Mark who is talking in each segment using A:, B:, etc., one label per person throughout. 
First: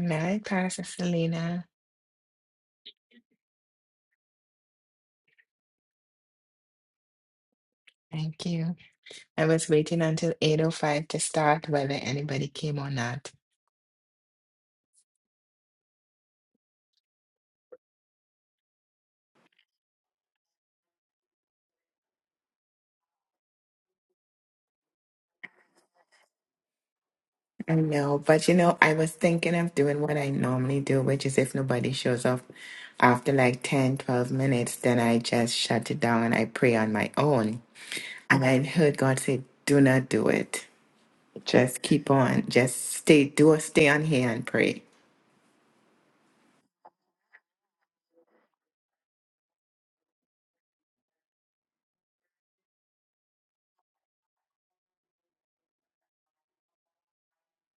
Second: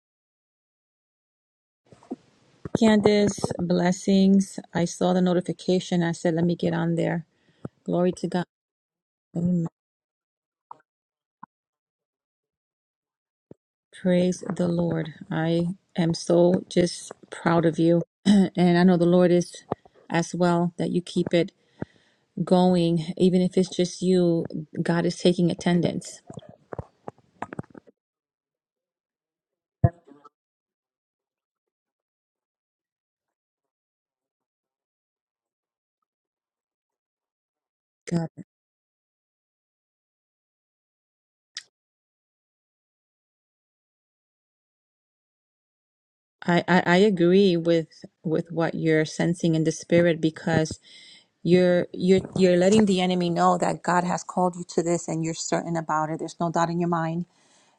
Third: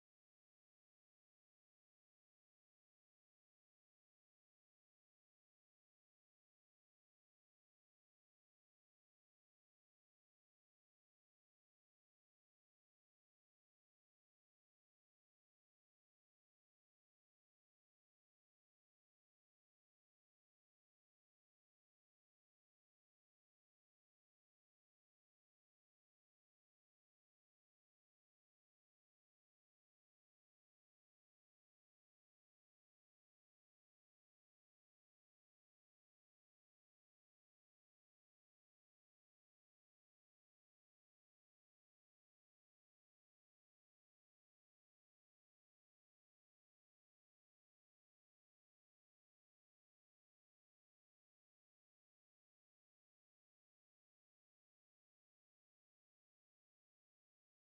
A: night, Pastor Selena.
B: Candace, blessings. I saw the notification. I said, let me get on there. Glory to God.
A: Thank you. I
B: Amen.
A: was waiting until 8.05 to start whether anybody came or not.
B: Praise the Lord. I am so just proud of you. and I know the Lord is as well that you keep it going. Even if it's just you, God is taking attendance.
A: I know, but you know, I was thinking of doing what I normally do, which is if nobody shows up after like 10, 12 minutes, then I just shut it down and I pray on my own.
B: God.
A: And I heard God say, do not do it. Just keep on. Just stay, do stay on here and pray.
B: I, I, I agree with with what you're sensing in the spirit because You're you're you're letting the enemy know that God has called you to this and you're certain about it. There's no doubt in your mind.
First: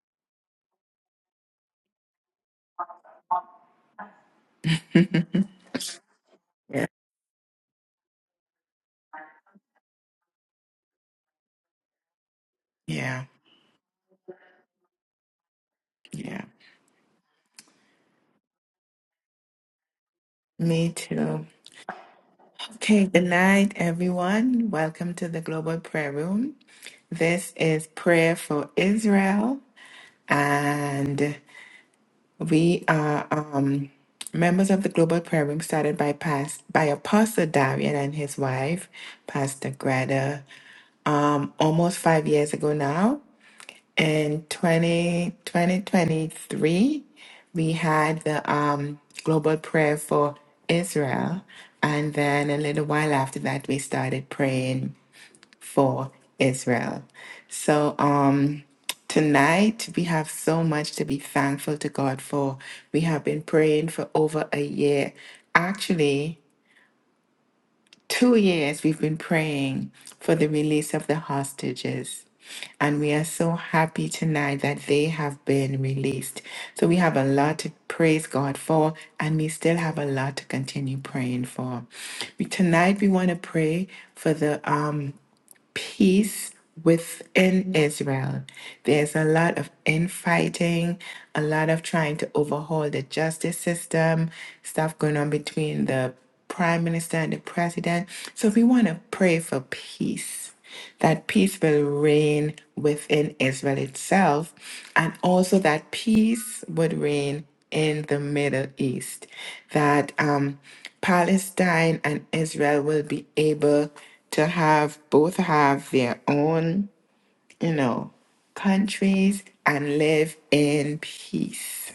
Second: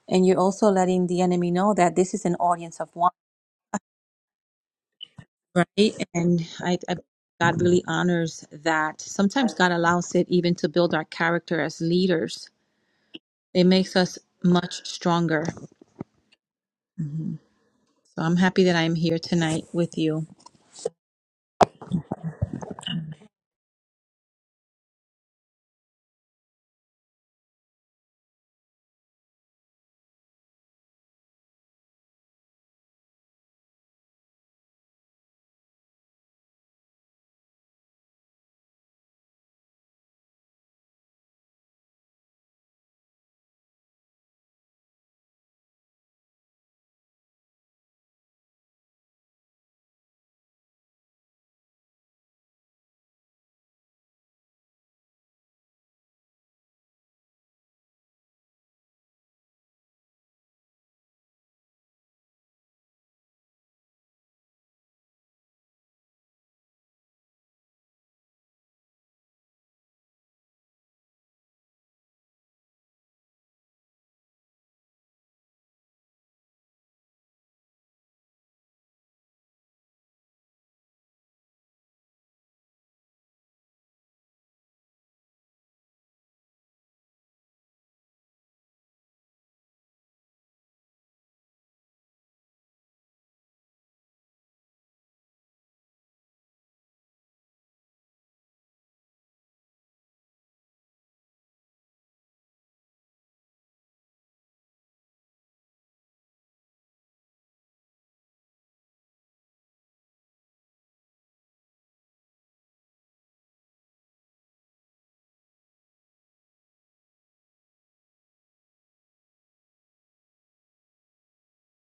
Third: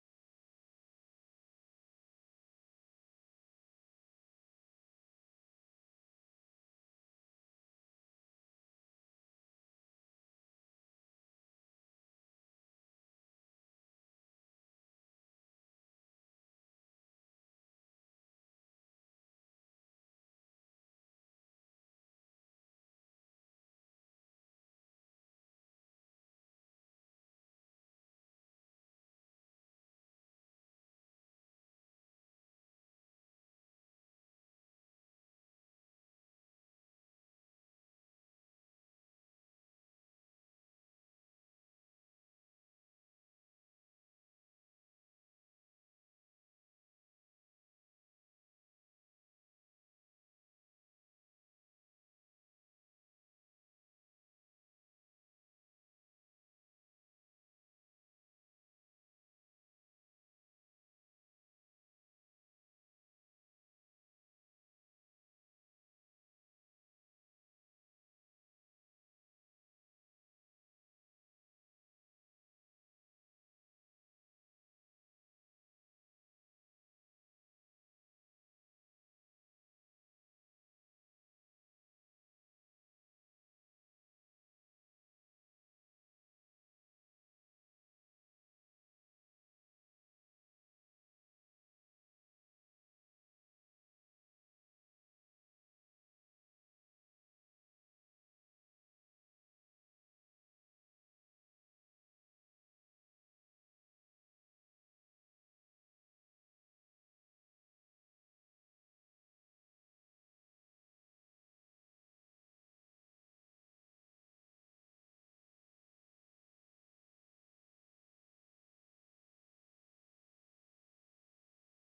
B: And you're also letting the enemy know that this is an audience of one, right? And I,
A: Yeah.
B: I God really honors that. Sometimes God allows it even to build our character as leaders.
A: Yeah.
B: It makes us much stronger.
A: Yeah.
B: So I'm happy that I'm here tonight with you.
A: Me too. Okay, good night, everyone. Welcome to the Global Prayer Room. This is Prayer for Israel, and we are um, members of the Global Prayer Room started by past by Apostle Darian and his wife, Pastor Greta, um, almost five years ago now in 20, 2023, we had the um, global prayer for Israel. And then a little while after that, we started praying for Israel. So um, tonight, we have so much to be thankful to God for. We have been praying for over a year. Actually, Two years we've been praying for the release of the hostages. And we are so happy tonight that they have been released. So we have a lot to praise God for, and we still have a lot to continue praying for. We, tonight we want to pray for the um peace within Israel. There's a lot of infighting, a lot of trying to overhaul the justice system, stuff going on between the prime minister and the president. So we want to pray for peace. That peace will reign within Israel itself, and also that peace would reign in the Middle East, that um, Palestine and Israel will be able to have both have their own, you know, countries and live in peace.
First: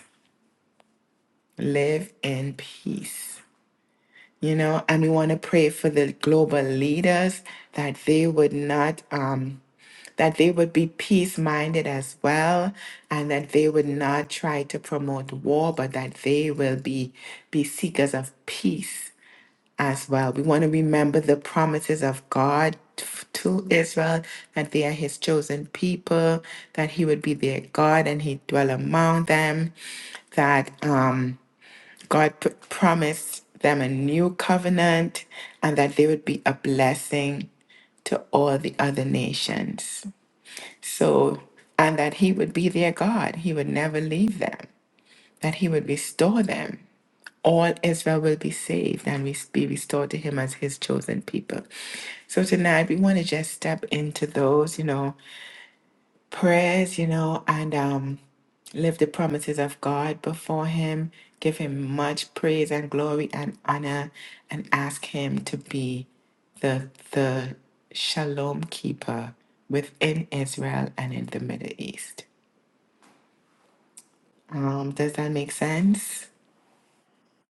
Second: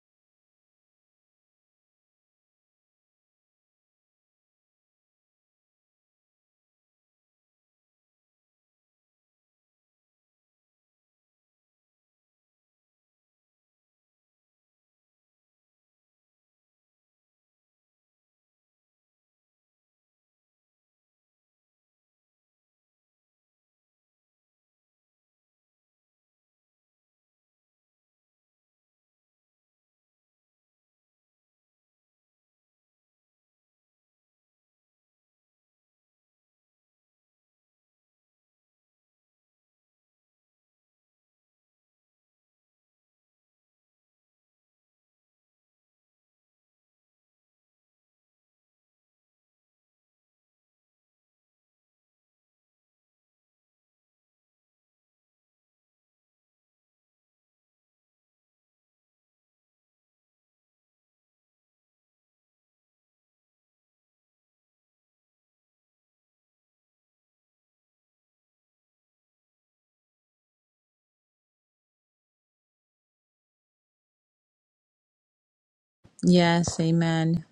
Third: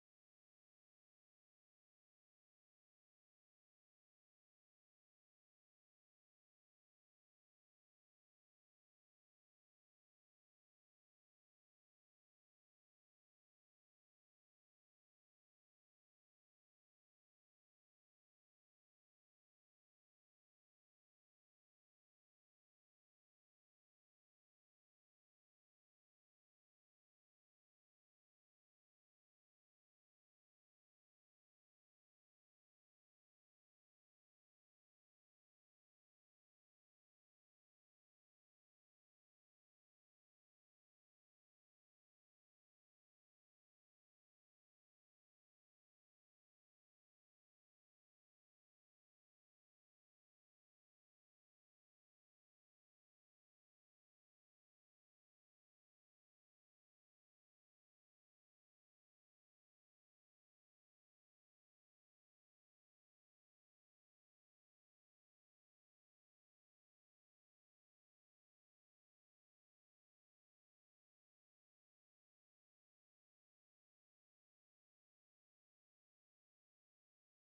A: Live in peace you know, and we want to pray for the global leaders that they would not, um, that they would be peace minded as well, and that they would not try to promote war, but that they will be, be seekers of peace as well. We want to remember the promises of God t- to Israel that they are his chosen people, that he would be their God and he dwell among them, that, um, God p- promised them a new covenant and that they would be a blessing to all the other nations. So, and that He would be their God. He would never leave them, that He would restore them. All Israel will be saved and we be restored to Him as His chosen people. So, tonight we want to just step into those, you know prayers, you know, and um, live the promises of God before Him, give Him much praise and glory and honor, and ask Him to be the, the shalom keeper within Israel and in the Middle East. Um, does that make sense?
B: Yes, amen.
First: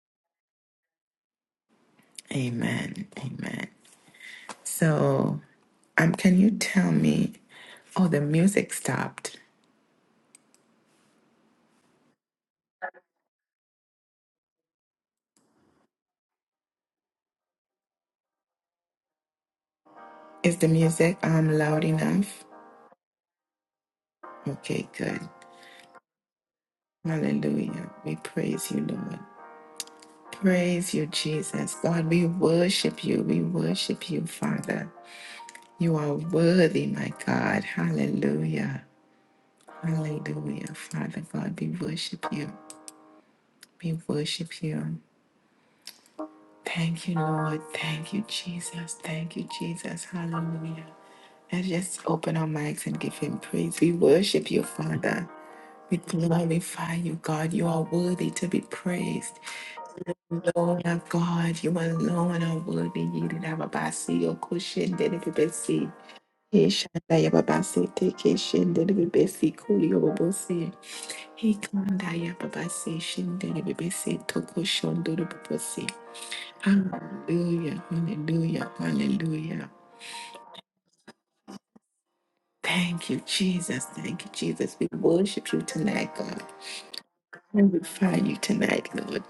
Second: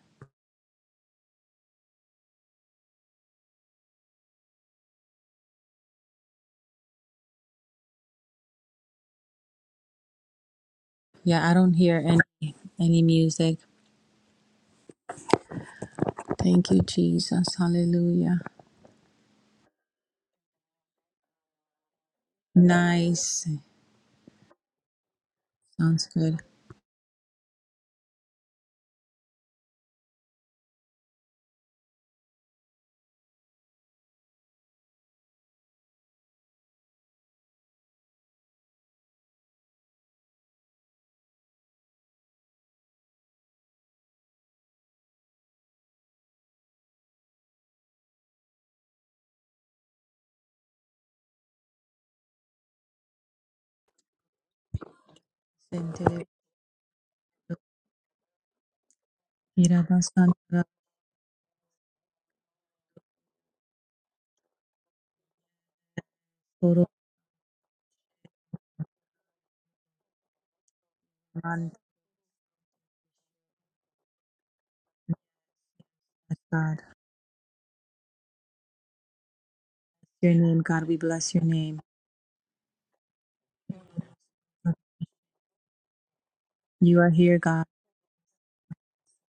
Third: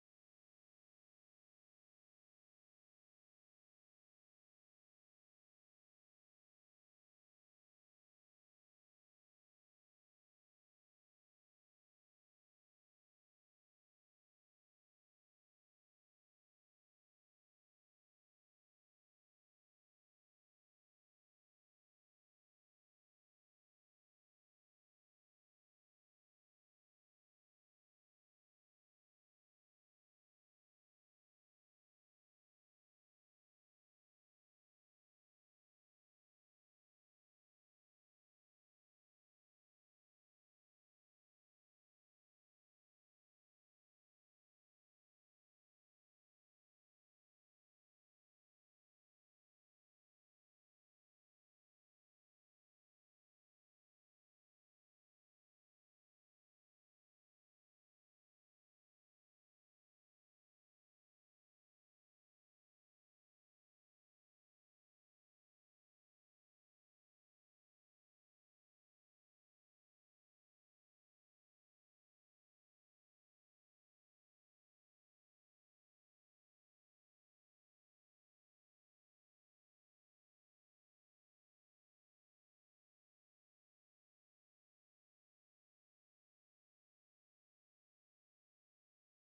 A: Amen. Amen. So, um, can you tell me? Oh, the music stopped.
B: Yeah, I don't hear any, any music. Thank you, Jesus. Hallelujah.
A: Is the music um loud enough?
B: Nice.
A: Okay, good.
B: Sounds good.
A: Hallelujah. We praise you, Lord. Praise you, Jesus. God, we worship you. We worship you, Father. You are worthy, my God. Hallelujah. Hallelujah. Father God, we worship you. We worship you. Thank you, Lord. Thank you, Jesus. Thank you, Jesus. Hallelujah. Let's just open our mics and give him praise. We worship you, Father. We
B: Sentere-
A: glorify you, God. You are worthy to be praised.
B: Irabasantara
A: Lord of God, you alone are worthy. You did have a basi, your cushion, did it be besi. He
B: Soro
A: shanda ya babasi, take a shin, did it be besi, kuli yo babosi. He
B: Manta,
A: kanda ya babasi, shin, did it be besi, toko shon, did it be besi.
B: God.
A: Hallelujah, hallelujah, hallelujah.
B: Your name, God, we bless your name.
A: Thank you, Jesus. Thank you, Jesus. We worship you tonight, God.
B: You are here, God.
A: Glorify you tonight, Lord.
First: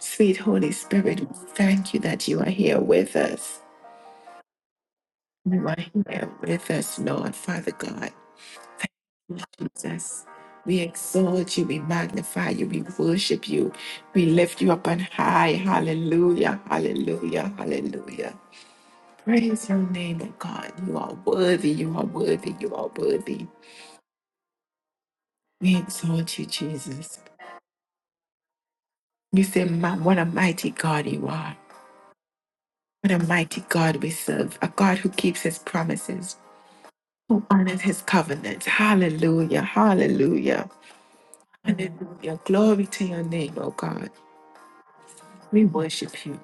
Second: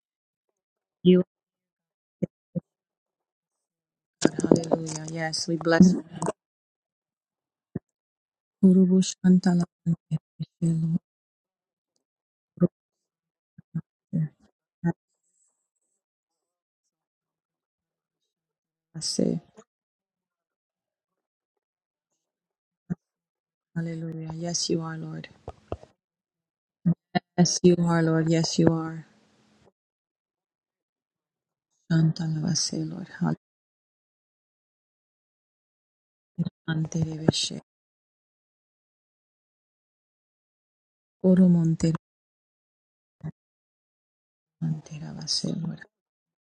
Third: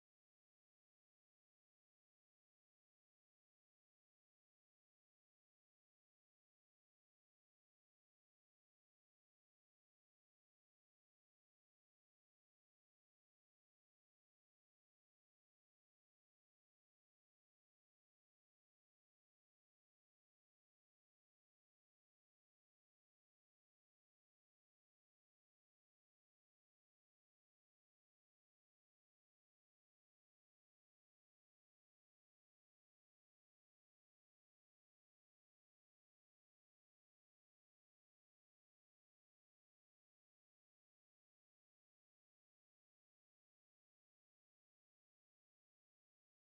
A: Sweet Holy
B: You
A: Spirit, we
B: are
A: thank you that you are here with us.
B: God. Hallelujah. Yes, we
A: You are
B: bless you.
A: here with us, Lord, Father God,
B: Urubu Shantala Mante,
A: Jesus. We
B: Shelo
A: exalt you, we magnify you, we worship you, we
B: Rubu.
A: lift you up on high. Hallelujah, hallelujah, hallelujah.
B: Arabase.
A: Praise your name, O God. You are worthy, you are worthy, you are worthy.
B: Hallelujah. Yes, you are, Lord.
A: We exalt you, Jesus.
B: Yes, you are, Lord. Yes, you are.
A: We say, "Ma- What a mighty God you are.
B: Shantala Vase, Lord.
A: What a
B: Hallelujah.
A: mighty God we serve, a God who keeps his promises,
B: Antere
A: who
B: Veshe.
A: honors his covenant. Hallelujah, hallelujah.
B: Urumonte
A: Hallelujah. Glory to your name, O God.
B: Mantera Vase,
A: We
B: Lord.
A: worship you.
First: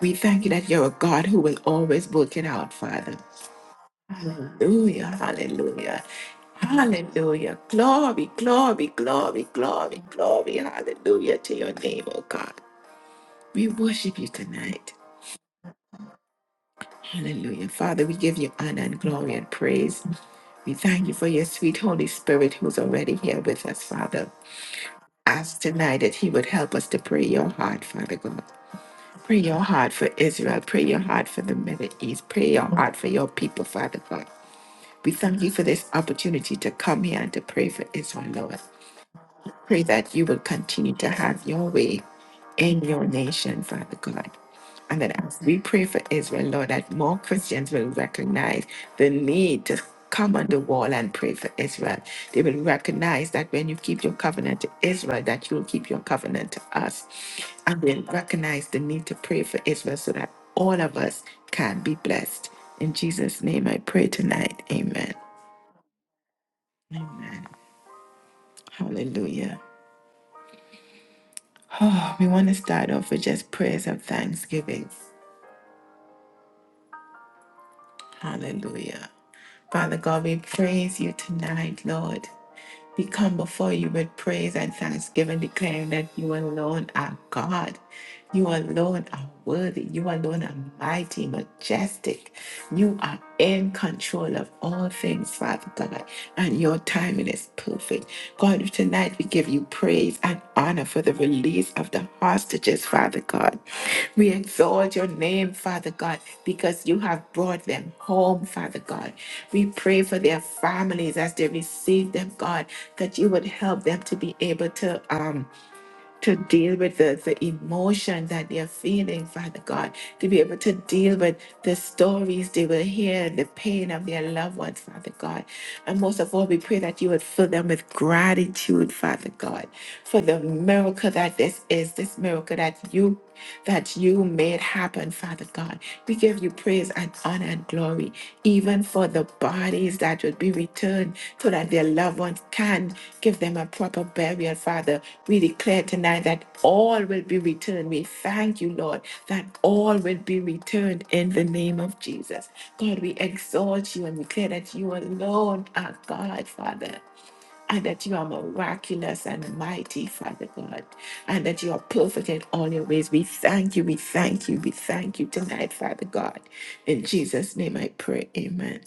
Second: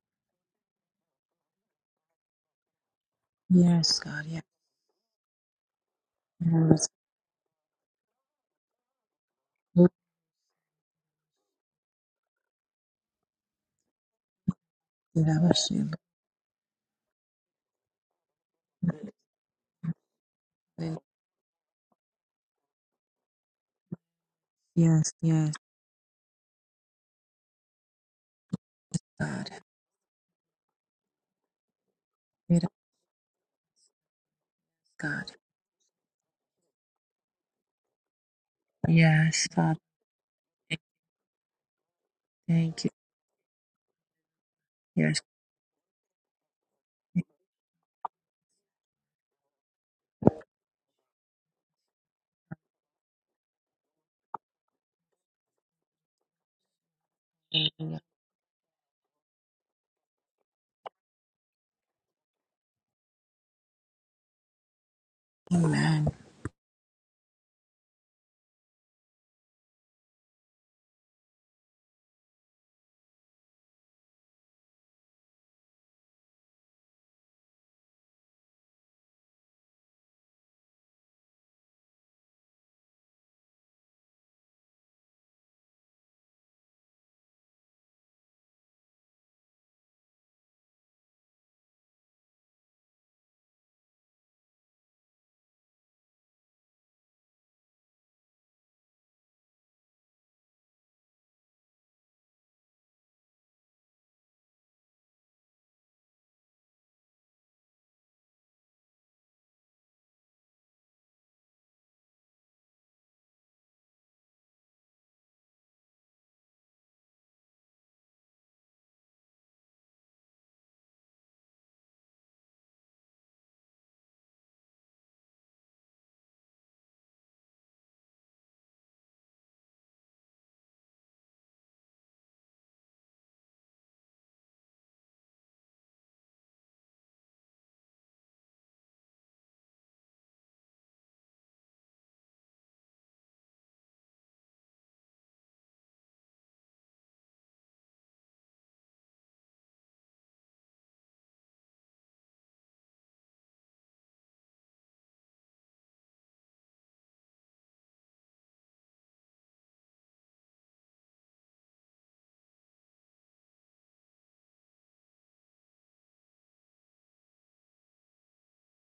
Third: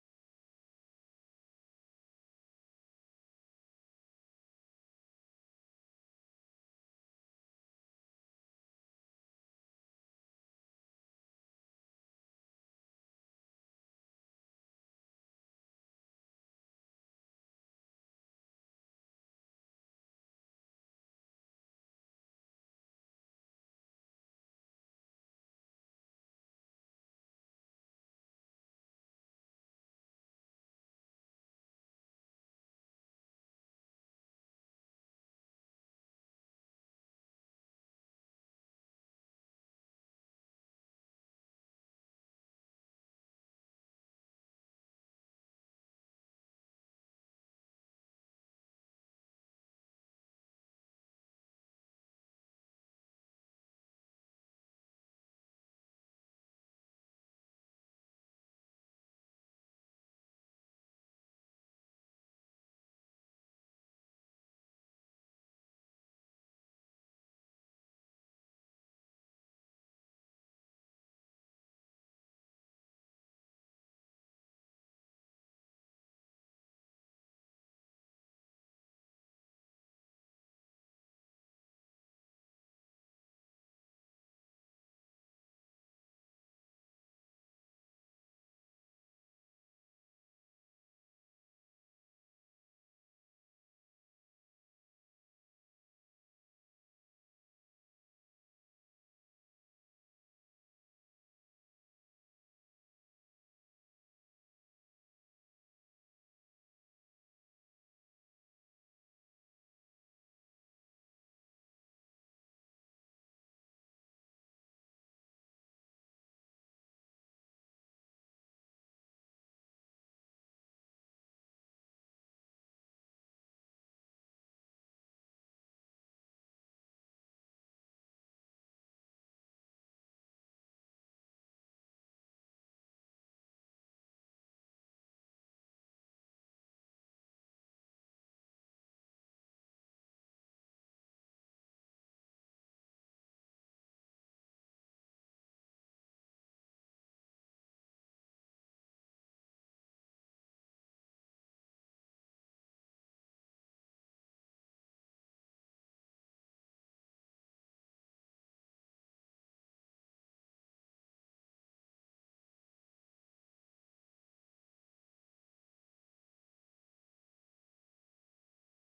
A: We thank you that you're a God who will always work it out, Father.
B: Yes, God. Yes.
A: Hallelujah. Hallelujah.
B: Yes,
A: Hallelujah. Glory, glory, glory,
B: Lord.
A: glory, glory. Hallelujah to your name, O God. We worship you tonight.
B: Urabashe,
A: Hallelujah. Father, we give you honor and
B: Lord.
A: glory and praise. We thank you for your sweet Holy Spirit who's already here with us, Father.
B: Yes, yes.
A: Ask tonight that He would help us to pray your heart, Father God. Pray
B: God.
A: your heart for Israel. Pray your heart for the Middle East. Pray
B: Meet
A: your
B: us,
A: heart for your people, Father God. We
B: God.
A: thank you for this opportunity to come here and to pray for Israel, Lord.
B: Yes, Father.
A: Pray that you will
B: we
A: continue to have your way in
B: Thank you.
A: your nation, Father God. And
B: Yes.
A: that as we pray for Israel, Lord, that more Christians will recognize the need to come on the wall and pray for Israel. They will recognize that when you keep your covenant to Israel, that you will keep your covenant to us. And
B: Hallelujah.
A: we'll recognize the need to pray for Israel so that all of us can be blessed. In Jesus' name I pray tonight. Amen.
B: Amen.
A: Amen. Hallelujah. Oh, we want to start off with just prayers of thanksgiving. Hallelujah. Father God, we praise you tonight, Lord. We come before you with praise and thanksgiving, declaring that you alone are God You alone are worthy. You alone are mighty, majestic. You are in control of all things, Father God, and your timing is perfect. God, tonight we give you praise and honor for the release of the hostages, Father God. We exalt your name, Father God, because you have brought them home, Father God. We pray for their families as they receive them, God, that you would help them to be able to. Um, to deal with the, the emotion that they're feeling, Father God, to be able to deal with the stories they will hear, the pain of their loved ones, Father God. And most of all, we pray that you would fill them with gratitude, Father God, for the miracle that this is, this miracle that you that you made happen, Father God. We give you praise and honor and glory, even for the bodies that would be returned so that their loved ones can give them a proper burial, Father. We declare tonight that all will be returned. We thank you, Lord, that all will be returned in the name of Jesus. God, we exalt you and declare that you alone are God, Father and that you are miraculous and mighty, Father God, and that you are perfect in all your ways. We thank you, we thank you, we thank you tonight, Father God. In Jesus' name I pray, amen.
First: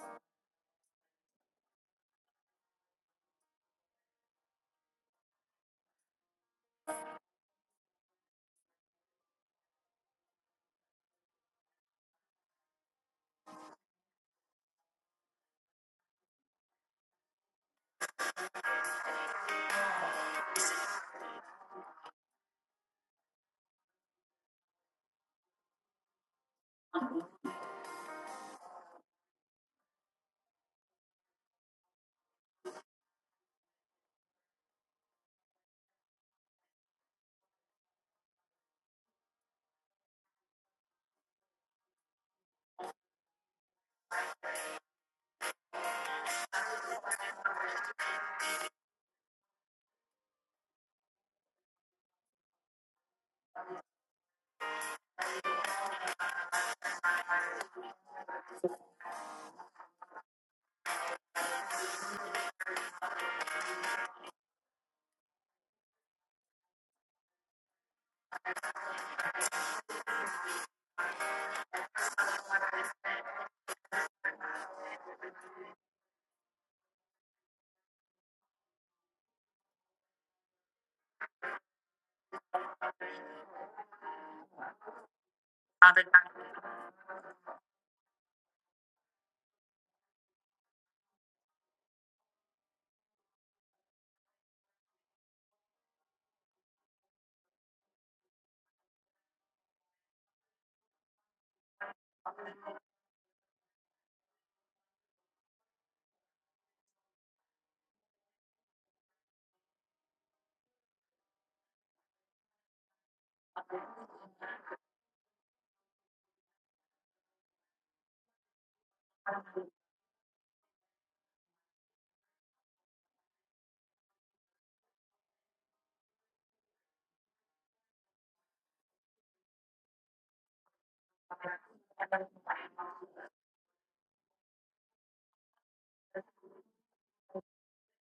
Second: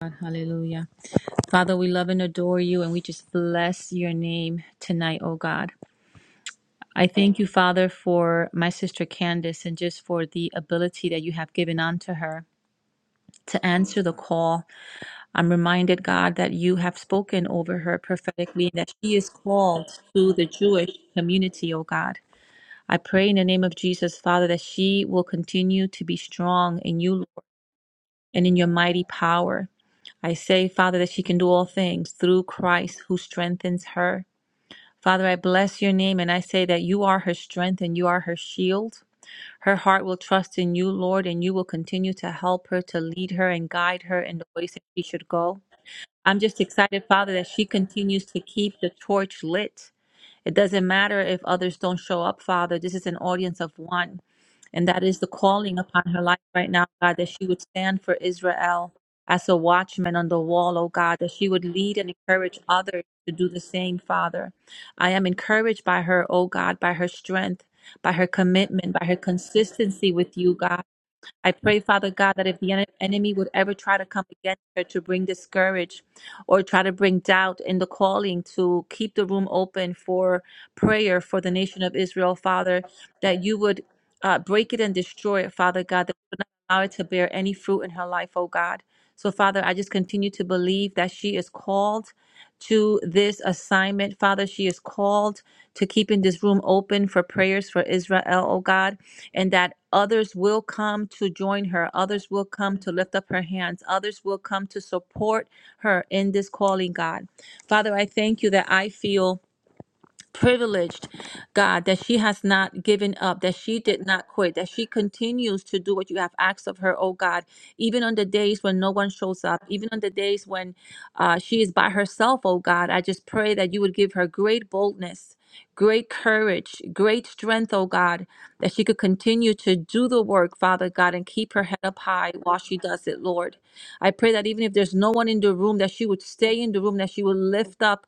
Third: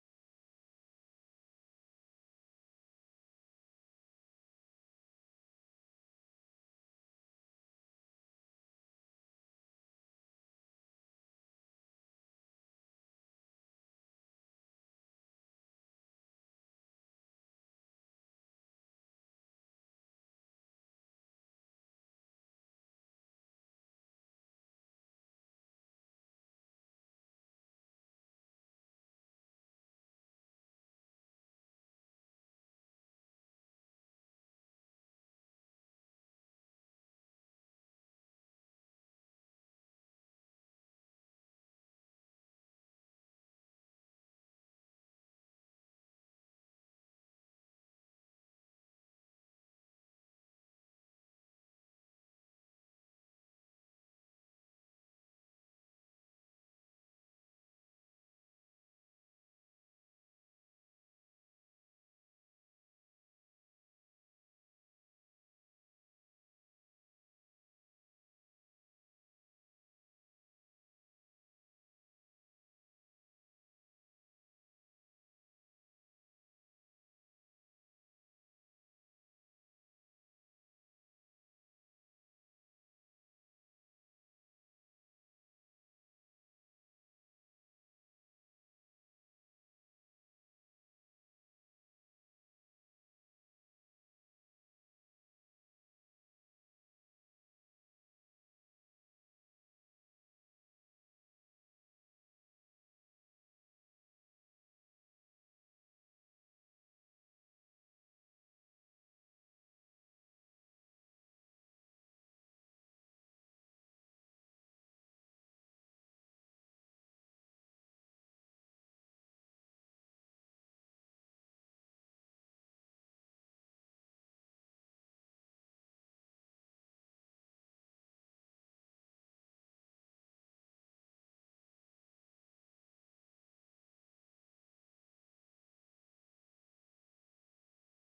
B: God, hallelujah. Father, we love and adore you, and we just bless your name tonight, oh God. I thank you, Father, for my sister Candace and just for the ability that you have given unto her to answer the call. I'm reminded, God, that you have spoken over her prophetically, that she is called to the Jewish community, oh God. I pray in the name of Jesus, Father, that she will continue to be strong in you, Lord, and in your mighty power. I say, Father, that she can do all things through Christ who strengthens her. Father, I bless your name and I say that you are her strength and you are her shield. Her heart will trust in you, Lord, and you will continue to help her, to lead her and guide her in the ways that she should go. I'm just excited, Father, that she continues to keep the torch lit. It doesn't matter if others don't show up, Father. This is an audience of one. And that is the calling upon her life right now, God, that she would stand for Israel as a watchman on the wall, oh God, that she would lead and encourage others to do the same, Father. I am encouraged by her, oh God, by her strength, by her commitment, by her consistency with you, God. I pray, Father God, that if the en- enemy would ever try to come against her to bring discourage or try to bring doubt in the calling to keep the room open for prayer for the nation of Israel, Father, that you would uh, break it and destroy it, Father God allow it to bear any fruit in her life, oh God. So, Father, I just continue to believe that she is called to this assignment. Father, she is called to keeping this room open for prayers for Israel, oh God, and that others will come to join her. Others will come to lift up her hands. Others will come to support her in this calling, God. Father, I thank you that I feel privileged, God, that she has not given up, that she did not quit, that she continues to do what you have asked of her, oh God, even on the days when no one shows up, even on the days when uh, she is by herself, oh God. I just pray that you would give her great boldness. Great courage, great strength, oh God, that she could continue to do the work, Father God, and keep her head up high while she does it, Lord. I pray that even if there's no one in the room, that she would stay in the room, that she would lift up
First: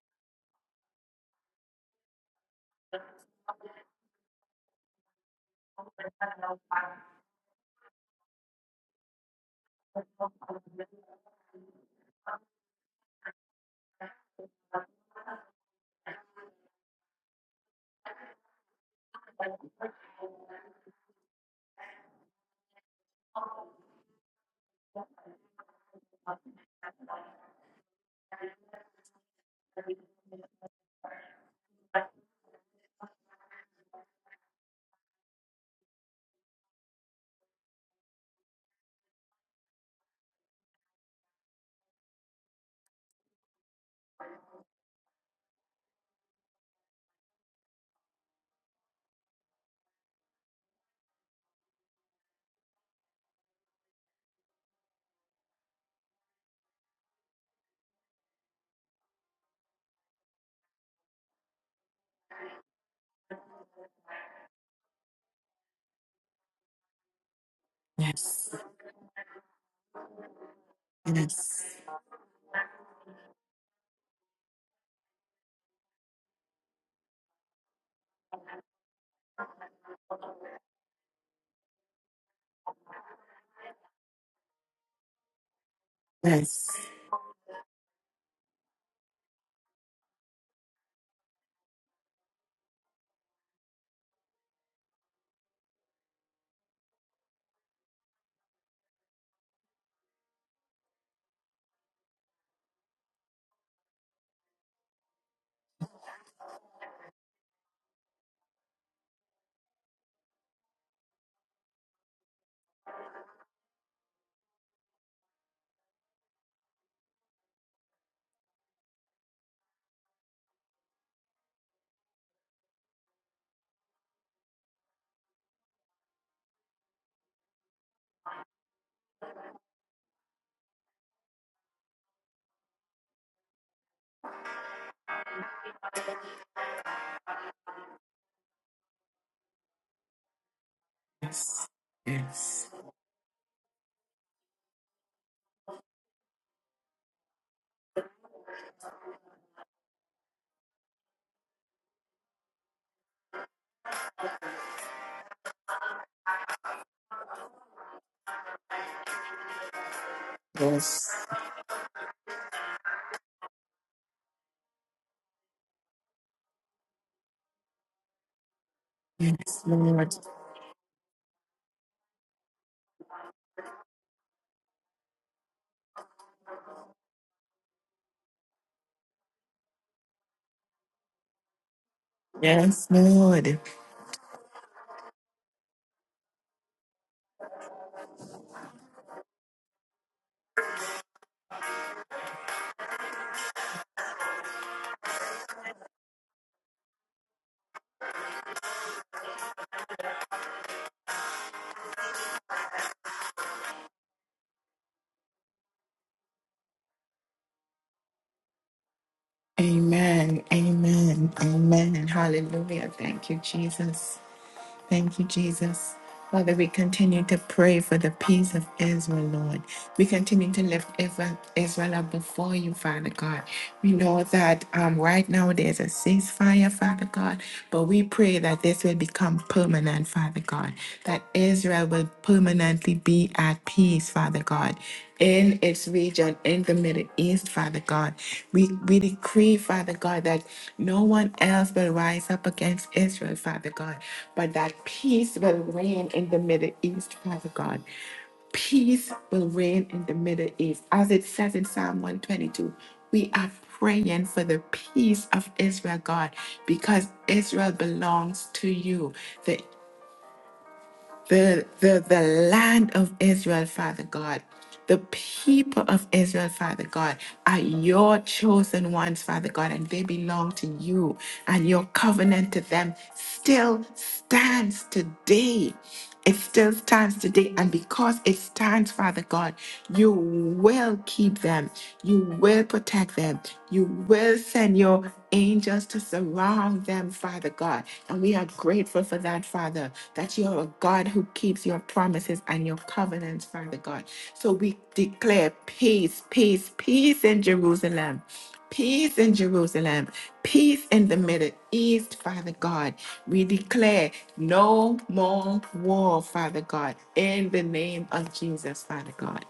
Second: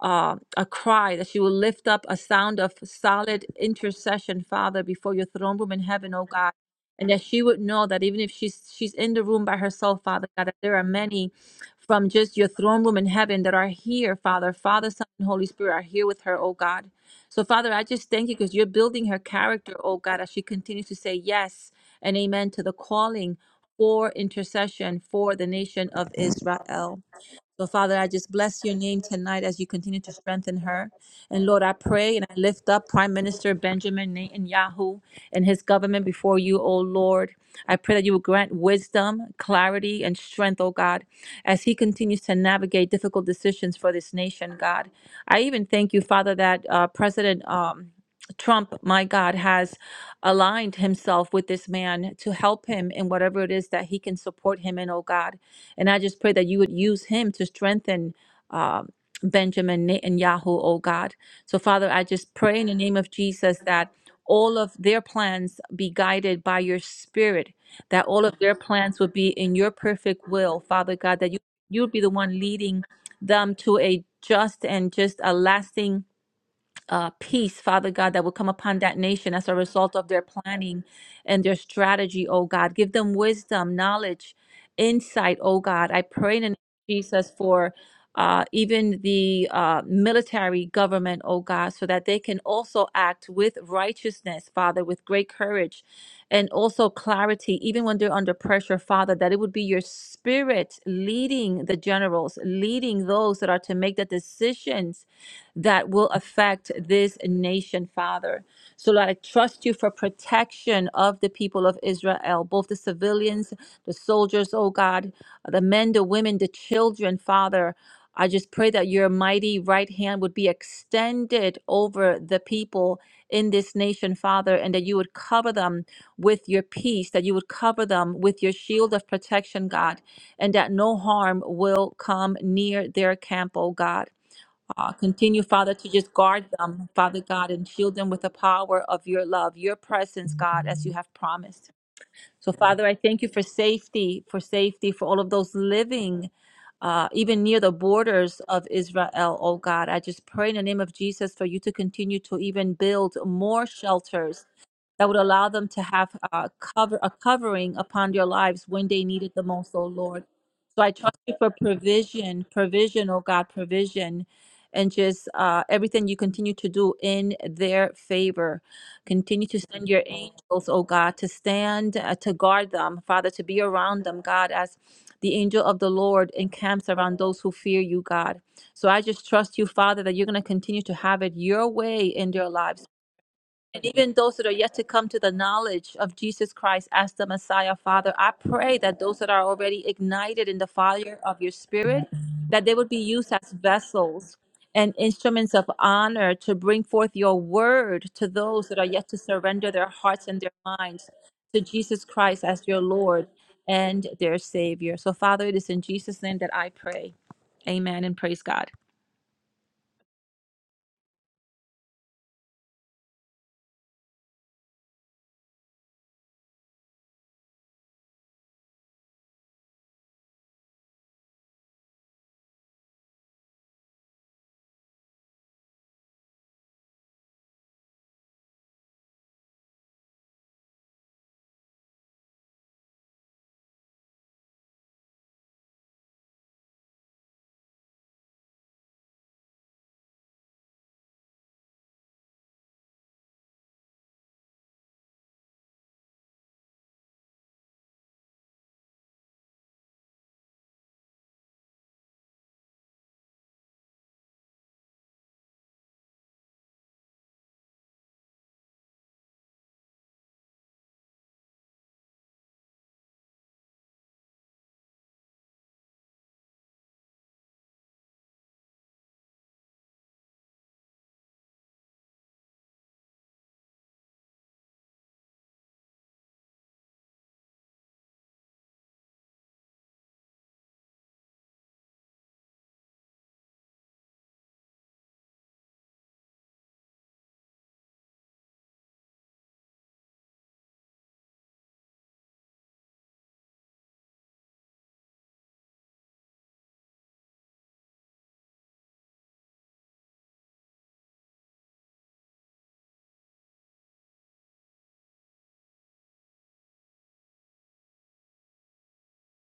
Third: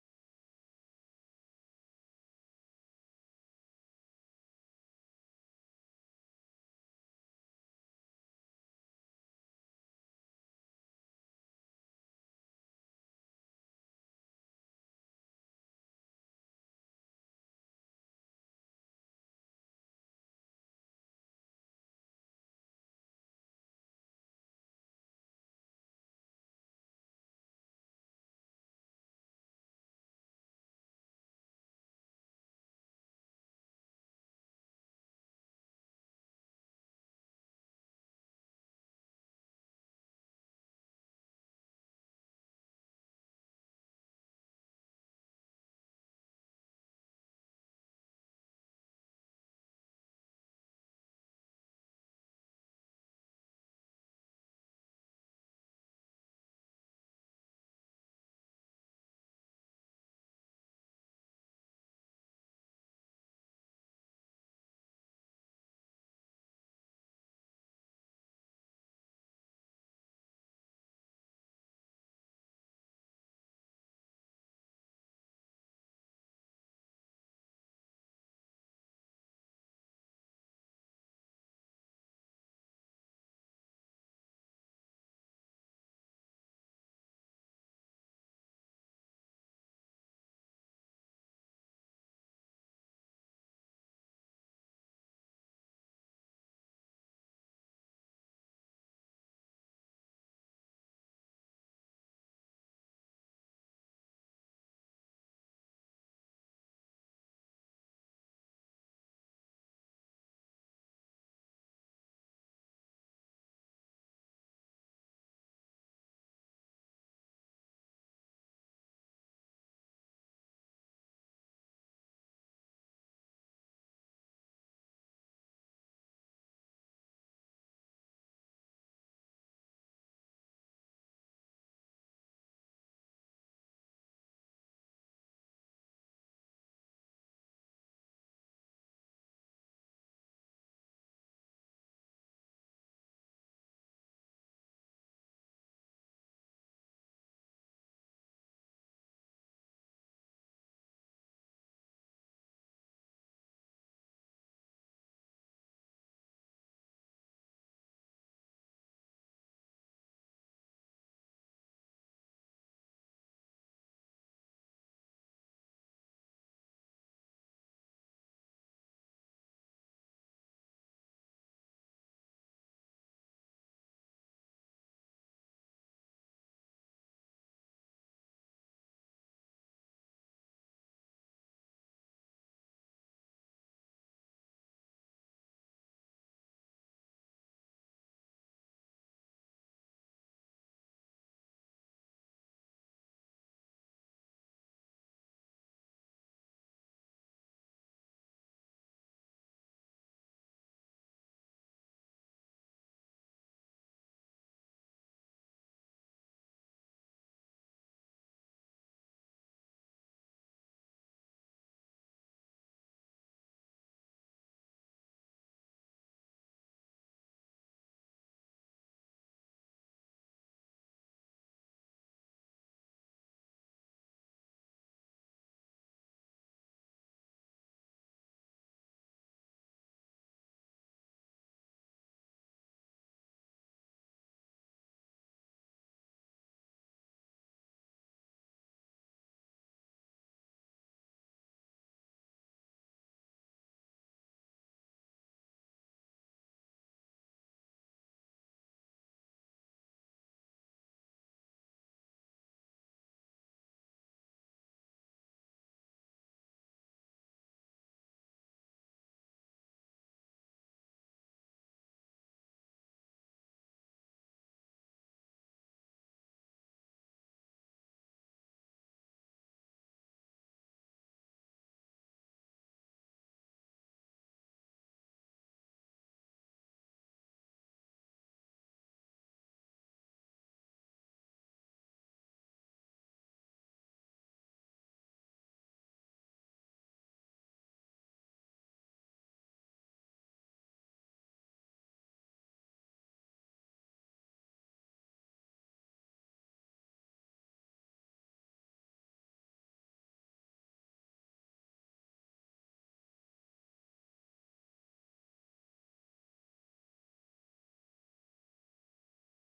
B: uh, a cry, that she will lift up a sound of solid intercession, Father, before your throne room in heaven, oh God. And that she would know that even if she's she's in the room by herself, Father God, that there are many from just your throne room in heaven that are here, Father. Father, Son, and Holy Spirit are here with her, oh God. So, Father, I just thank you because you're building her character, oh God, as she continues to say yes and amen to the calling for intercession for the nation of Israel. So, Father, I just bless your name tonight as you continue to strengthen her. And Lord, I pray and I lift up Prime Minister Benjamin Netanyahu and his government before you, O Lord. I pray that you will grant wisdom, clarity, and strength, O God, as he continues to navigate difficult decisions for this nation, God. I even thank you, Father, that uh, President um, Trump, my God, has aligned himself with this man to help him in whatever it is that he can support him in, oh God. And I just pray that you would use him to strengthen uh, Benjamin Netanyahu, oh God. So, Father, I just pray in the name of Jesus that all of their plans be guided by your spirit, that all of
A: Yes,
B: their plans would be in your perfect will, Father God, that you,
A: yes,
B: you would be the one leading them to a just and just a lasting uh, peace, Father God, that will come upon that nation as a result of their planning and their strategy, oh God. Give them wisdom, knowledge, insight, oh God. I pray in the name
A: yes,
B: of Jesus for uh, even the uh, military government, oh God, so that they can also act with righteousness, Father, with great courage and also clarity, even when they're under pressure, Father, that it would be your spirit leading the generals, leading those that are to make the decisions that will affect this nation, Father. So, Lord, I trust you for protection of the people of Israel, both the civilians, the soldiers, oh God, the men, the women, the children, Father. I just pray that your mighty right hand would be extended over the people in this nation, Father, and that you would cover them with your peace, that you would cover them with your shield of protection, God, and that no harm will come near their camp, oh God. Uh, continue, Father, to just guard them, Father God, and shield them with the power of your love, your presence, God, as you have
A: yes,
B: promised. So,
A: yes,
B: Father, I thank you for safety, for safety for all of those living uh, even near the borders of Israel, oh God. I just pray in the name of Jesus for you to continue to even build more shelters that would allow them to have uh, cover, a covering upon their lives when they need it the most, oh Lord. So I
A: yes,
B: trust you for provision, provision, oh God, provision, and just uh, everything you continue to do in their favor. Continue to
A: yes,
B: send your
A: Lord,
B: angels, oh God, to stand, uh, to guard them, Father, to be around them, God, as the angel of the Lord encamps around those who fear you, God. So I just trust you, Father, that you're going to continue to have it your way in their lives.
A: yes, Lord.
B: And even those that are yet to come to the knowledge of Jesus Christ as the Messiah, Father, I pray that those that are already ignited in the fire of your spirit, that they would be used as vessels and instruments of honor to bring forth your word to those that are yet to surrender their hearts and their minds to Jesus Christ as your Lord and their Savior. So, Father, it is in Jesus' name that I pray. Amen and praise God.
A: Amen, amen, amen. Hallelujah. Thank you, Jesus. Thank you, Jesus. Father, we continue to pray for the peace of Israel, Lord. We continue to lift Israel, Israel up before you, Father God. We know that um, right now there's a ceasefire, Father God, but we pray that this will become permanent, Father God, that Israel will permanently be at peace, Father God in its region in the Middle East, Father God. We, we decree, Father God, that no one else will rise up against Israel, Father God, but that peace will reign in the Middle East, Father God. Peace will reign in the Middle East. As it says in Psalm 122, we are praying for the peace of Israel, God, because Israel belongs to you the, the, the land of Israel, Father God. The people of Israel, Father God, are your chosen ones, Father God, and they belong to you. And your covenant to them still stands today. It still stands today. And because it stands, Father God, you will keep them you will protect them. You will send your angels to surround them, Father God. And we are grateful for that, Father, that you are a God who keeps your promises and your covenants, Father God. So we declare peace, peace, peace in Jerusalem. Peace in Jerusalem, peace in the Middle East, Father God. We declare no more war, Father God, in the name of Jesus, Father God.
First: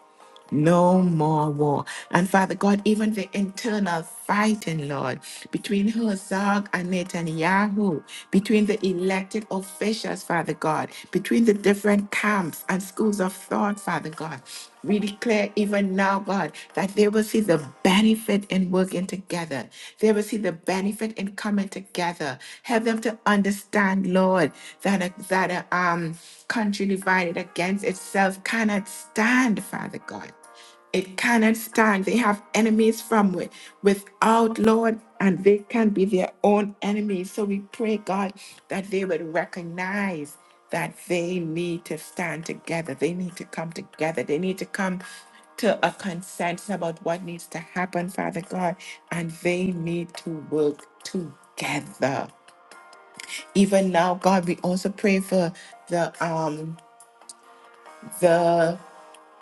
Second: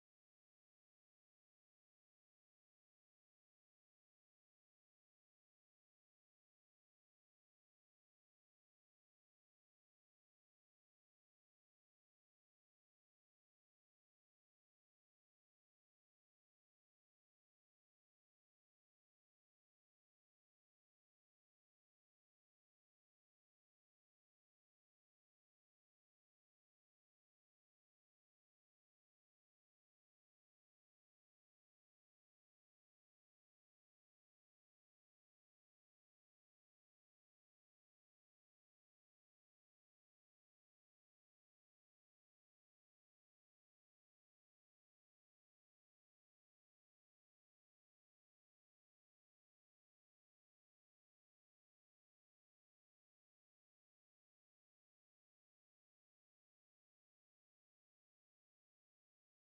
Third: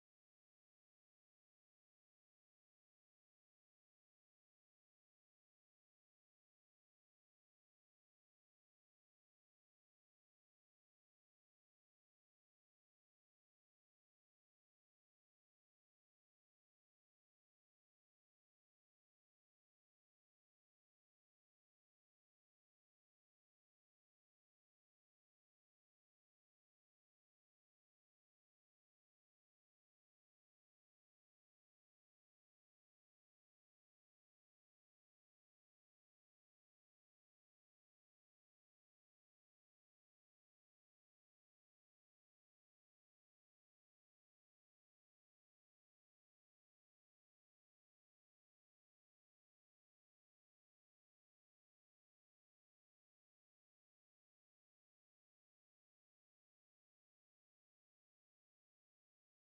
A: No more war. And Father God, even the internal fighting, Lord, between Herzog and Netanyahu, between the elected officials, Father God, between the different camps and schools of thought, Father God. We declare even now, God, that they will see the benefit in working together. They will see the benefit in coming together. Help them to understand, Lord, that, that um, country divided against itself cannot stand, Father God. It cannot stand. They have enemies from wi- without, Lord, and they can be their own enemies. So we pray, God, that they would recognize that they need to stand together. They need to come together. They need to come to a consensus about what needs to happen, Father God, and they need to work together. Even now, God, we also pray for the um the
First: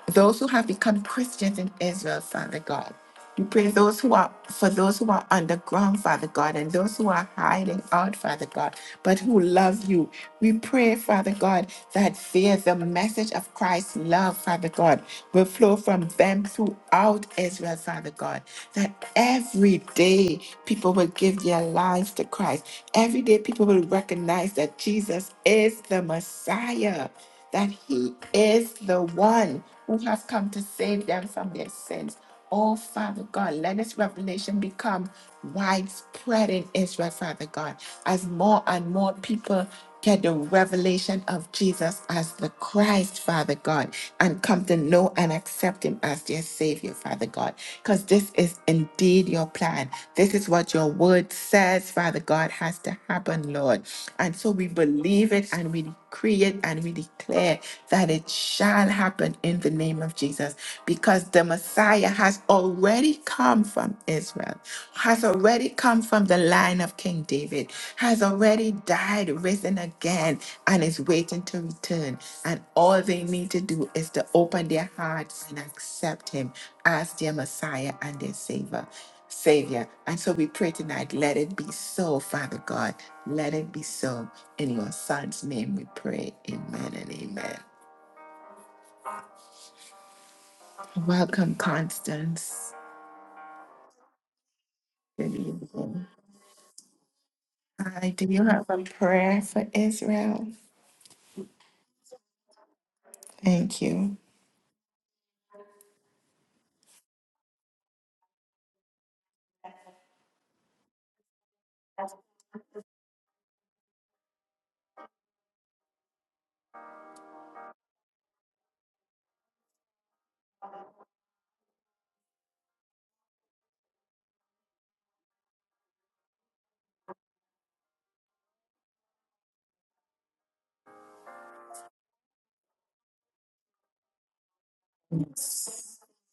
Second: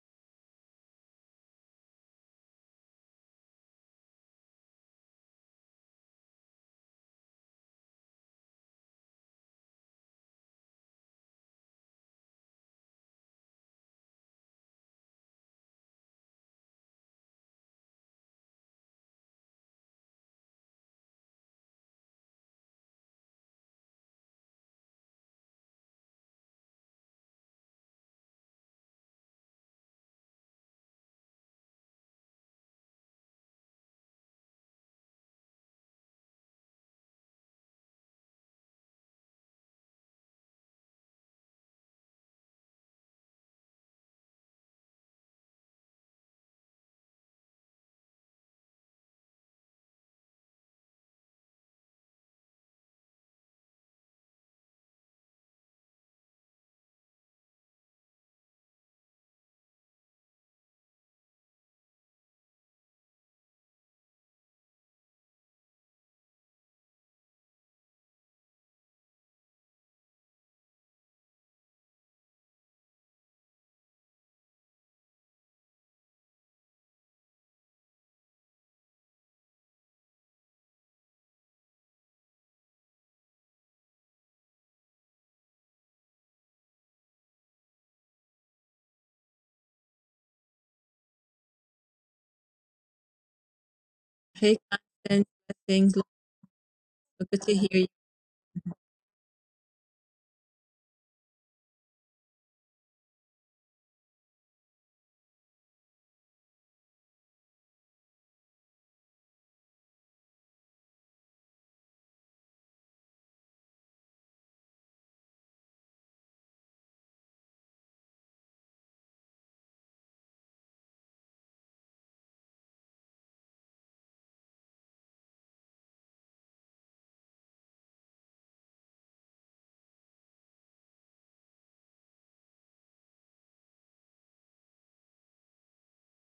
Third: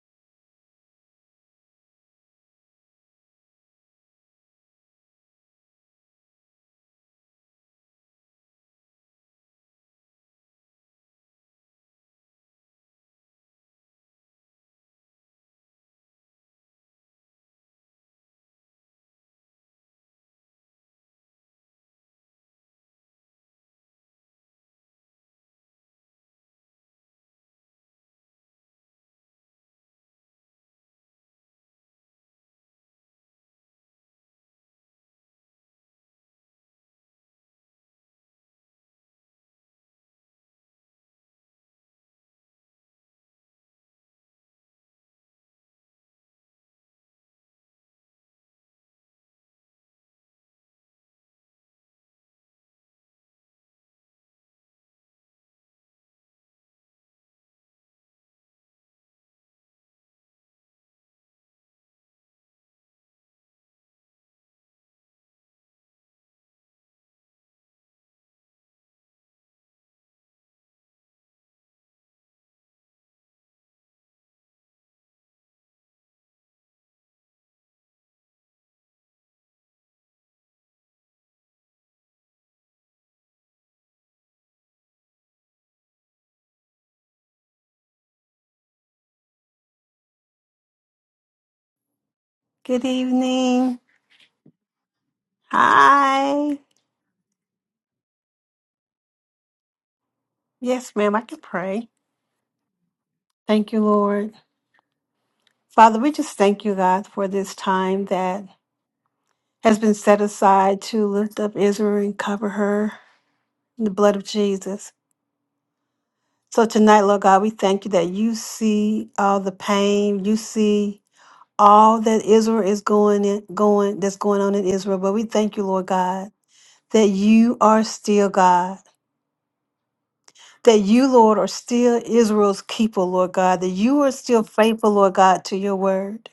A: those who have become Christians in Israel, Father God. We pray those who are for those who are underground, Father God, and those who are hiding out, Father God, but who love you. We pray, Father God, that there the message of Christ's love, Father God, will flow from them throughout Israel, Father God. That every day people will give their lives to Christ. Every day people will recognize that Jesus is the Messiah, that He is the one who have come to save them from their sins. Oh, Father God, let this revelation become widespread in Israel, Father God, as more and more people get the revelation of Jesus as the Christ, Father God, and come to know and accept Him as their Savior, Father God, because this is indeed your plan. This is what your word says, Father God, has to happen, Lord. And so we believe it and we decree it and we declare that it shall shall happen in the name of Jesus because the Messiah has already come from Israel, has already come from the line of King David, has already died, risen again, and is waiting to return. And all they need to do is to open their hearts and accept him as their Messiah and their Savior. Savior. And so we pray tonight, let it be so, Father God. Let it be so. In your son's name we pray. Amen and amen. Welcome, Constance.
C: Good evening.
B: Hey, Constance.
A: Good
B: Things
A: evening.
B: look
C: Hi.
B: good to hear
A: Hi, do you have a prayer for Israel?
C: Yes, ma'am, I can pray. Thank
A: Thank
C: you,
A: you.
C: Lord. Father, we just thank you, God, for this time that has been set aside to lift up Israel and cover her in the blood of Jesus. So tonight, Lord God, we thank you that you see all the pain, you see all that Israel is going in, going that's going on in Israel. But we thank you, Lord God, that you are still God. that you, Lord, are still Israel's keeper, Lord God, that you are still faithful, Lord God, to your
A: Yes.
C: word.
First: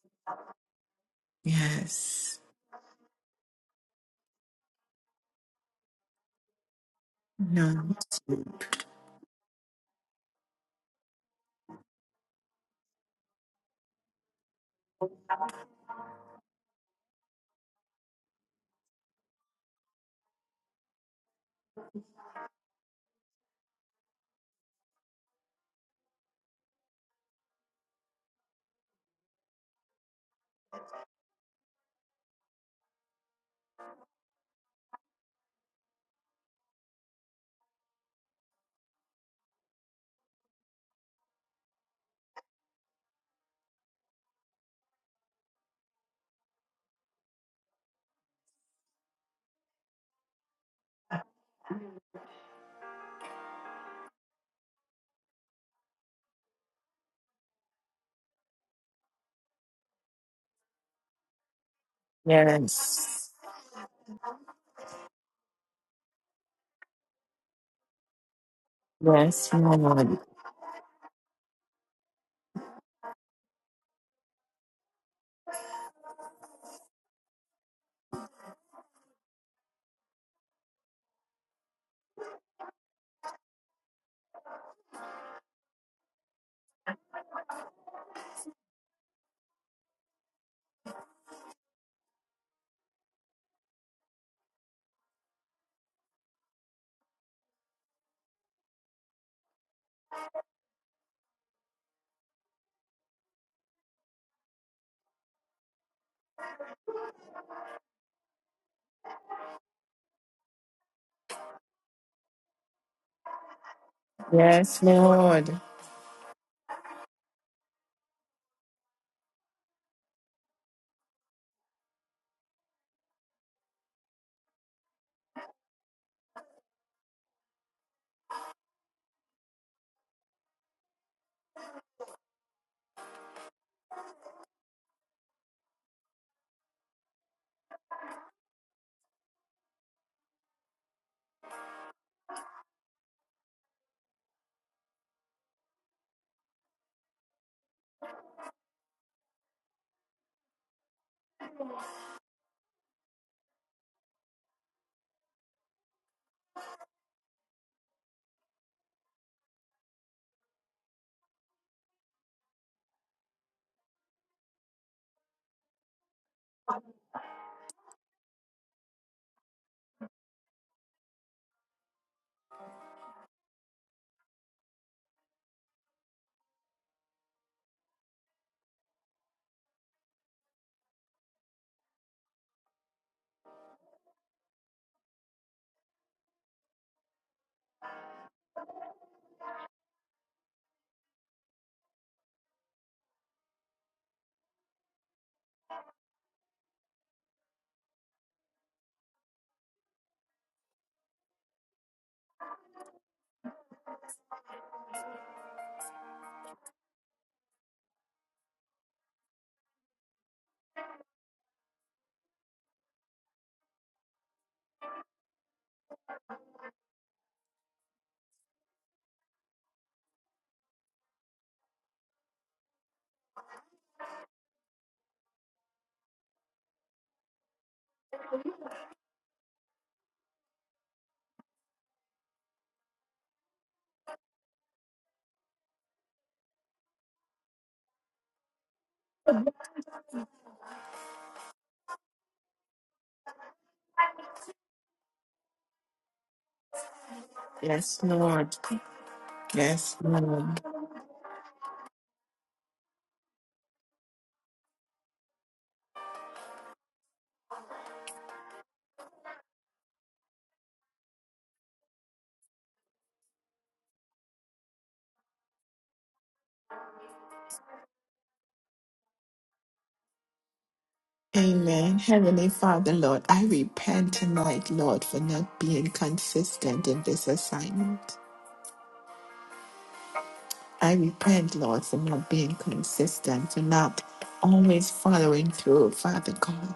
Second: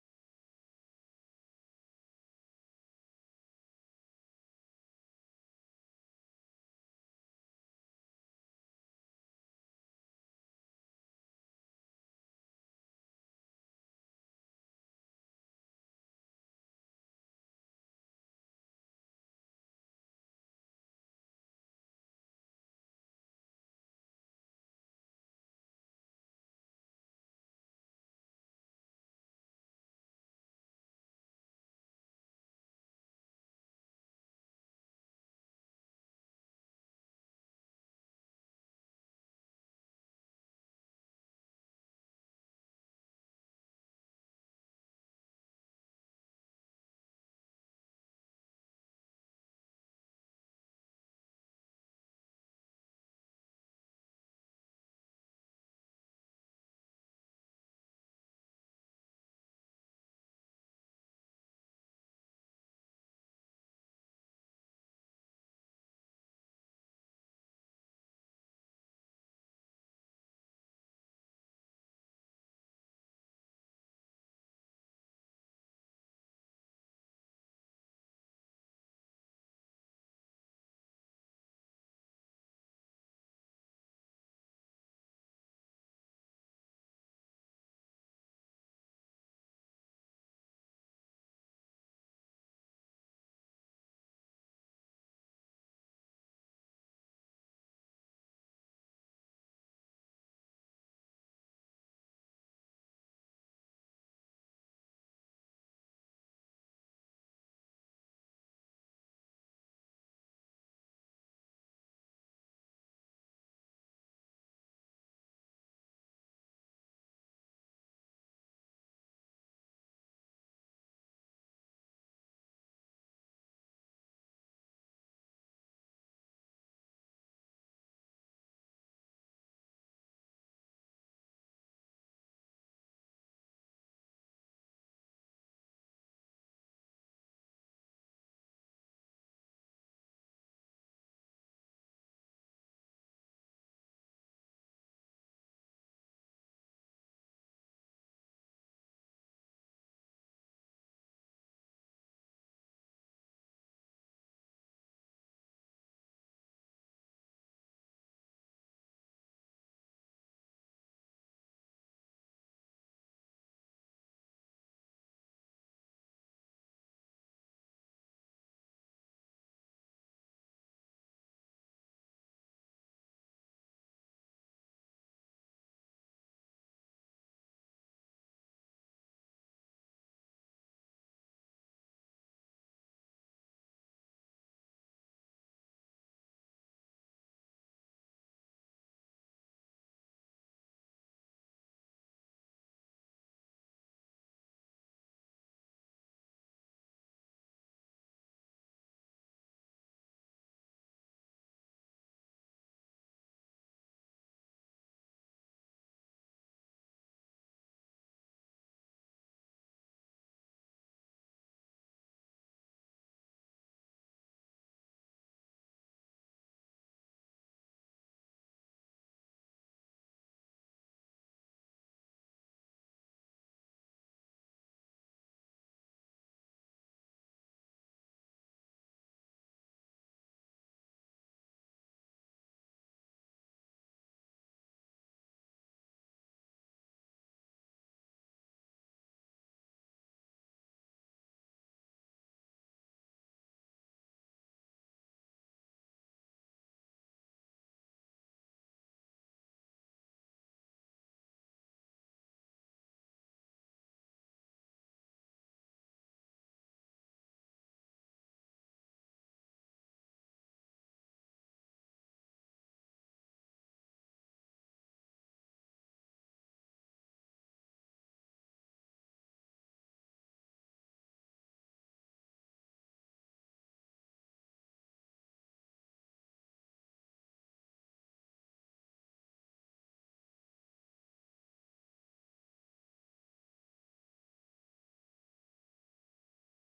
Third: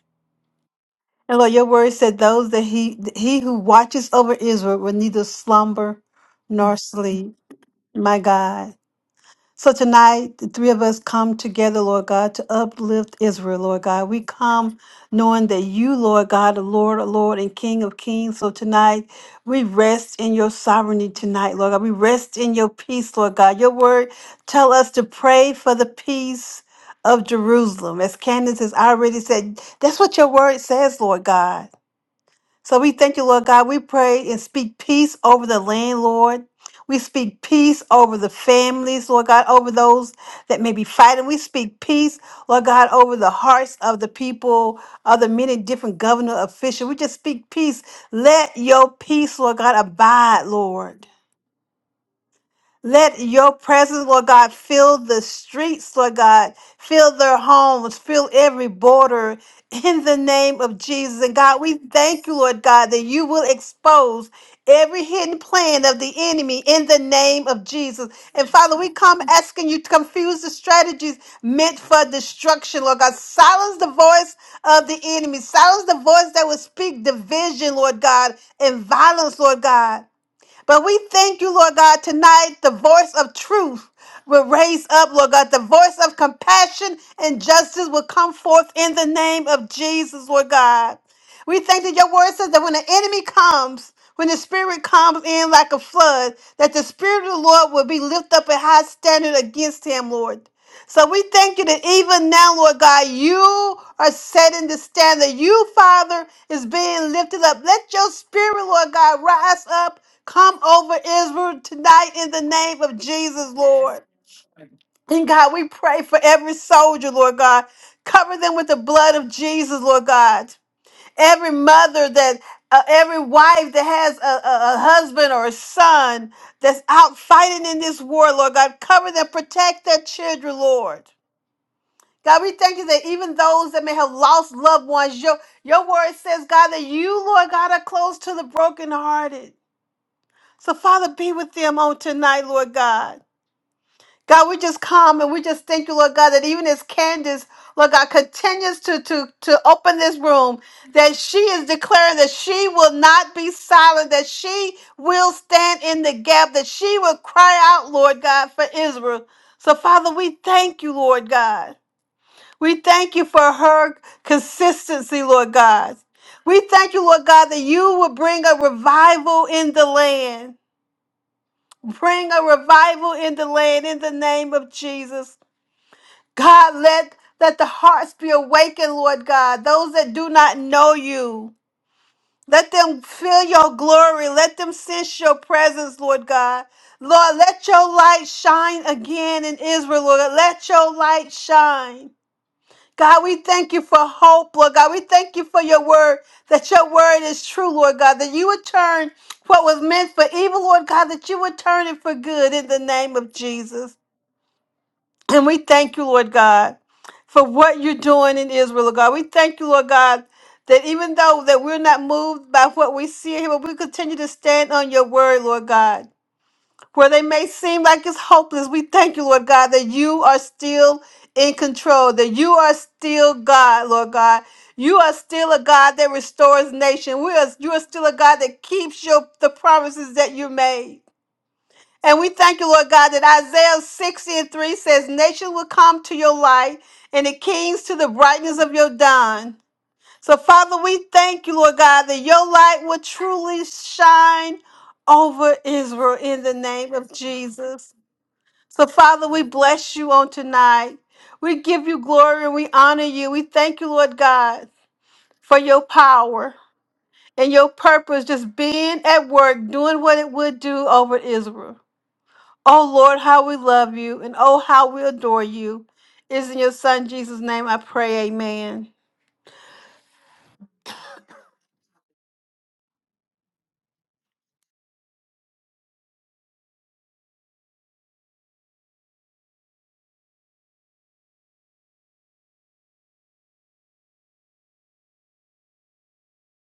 C: And Lord, your word said
A: Yes.
C: those that he he who watches over Israel will neither slumber nor sleep.
A: No.
C: My God. So tonight, the three of us come together, Lord God, to uplift Israel, Lord God. We come knowing that you, Lord God, the Lord, the Lord, and King of Kings. So tonight, we rest in your sovereignty tonight, Lord God. We rest in your peace, Lord God. Your word tell us to pray for the peace of Jerusalem. As Candace has already said, that's what your word says, Lord God. So we thank you, Lord God. We pray and speak peace over the land, Lord. We speak peace over the families, Lord God, over those that may be fighting. We speak peace, Lord God, over the hearts of the people, of the many different governor officials. We just speak peace. Let your peace, Lord God, abide, Lord. Let your presence, Lord God, fill the streets, Lord God, fill their homes, fill every border in the name of Jesus. And God, we thank you, Lord God, that you
A: Yes.
C: will expose every hidden plan of the enemy in the name of Jesus. And Father, we come
A: Yes,
C: asking you to
A: Lord.
C: confuse the strategies meant for destruction, Lord God. Silence the voice of the enemy, silence the voice that will speak division, Lord God, and violence, Lord God. But we thank you, Lord God, tonight the voice of truth will raise up, Lord God. The voice of compassion and justice will come forth in the name of Jesus, Lord God. We thank that your word says that when the enemy comes, when the spirit comes in like a flood, that the spirit of the Lord will be lifted up a high standard against him, Lord. So we thank you that even now, Lord God, you are setting the standard. You, Father, is being lifted up. Let your spirit, Lord God, rise up. Come over Israel tonight in the name of Jesus, Lord.
A: Yes,
C: And God,
A: Lord.
C: we pray for every soldier, Lord God. Cover them with the blood of Jesus, Lord God. Every mother that, uh, every wife that has a, a a husband or a son that's out fighting in this war, Lord God, cover them, protect their children, Lord. God, we thank you that even those that may have lost loved ones, your, your word says, God, that you, Lord God, are close to the brokenhearted. So, Father, be with them on tonight, Lord God. God, we just come and we just thank you, Lord God, that even as Candace, Lord God, continues to, to, to open this room, that she is declaring that she will not be silent, that she will stand in the gap, that she will cry out, Lord God, for Israel. So, Father, we thank you, Lord God. We thank you for her consistency, Lord God. We thank you, Lord God, that you will bring a revival in the land. Bring a revival in the land in the name of Jesus. God, let, let the hearts be awakened, Lord God. Those that do not know you, let them feel your glory. Let them sense your presence, Lord God. Lord, let your light shine again in Israel, Lord. Let your light shine. God, we thank you for hope, Lord God. We thank you for your word, that your word is true, Lord God, that you would turn what was meant for evil, Lord God, that you would turn it for good in the name of Jesus. And we thank you, Lord God, for what you're doing in Israel, Lord God. We thank you, Lord God, that even though that we're not moved by what we see here, but we continue to stand on your word, Lord God. Where they may seem like it's hopeless, we thank you, Lord God, that you are still in control, that you are still God, Lord God. You are still a God that restores nation. We are, you are still a God that keeps your the promises that you made. And we thank you, Lord God, that Isaiah 60 and 3 says, Nation will come to your light and the kings to the brightness of your dawn. So, Father, we thank you, Lord God, that your light will truly shine over Israel in the name of Jesus.
A: Yes, Lord.
C: So, Father, we bless
A: Yes,
C: you on
A: Lord.
C: tonight. We give you glory and we honor you. We thank you, Lord God, for your power and your purpose just being at work, doing what it would do over Israel. Oh, Lord, how we love you and oh, how we adore you. It Is in your Son Jesus' name I pray, amen.
A: Amen. Heavenly Father, Lord, I repent tonight, Lord, for not being consistent in this assignment. I repent, Lord, for not being consistent, for not always following through. Father God,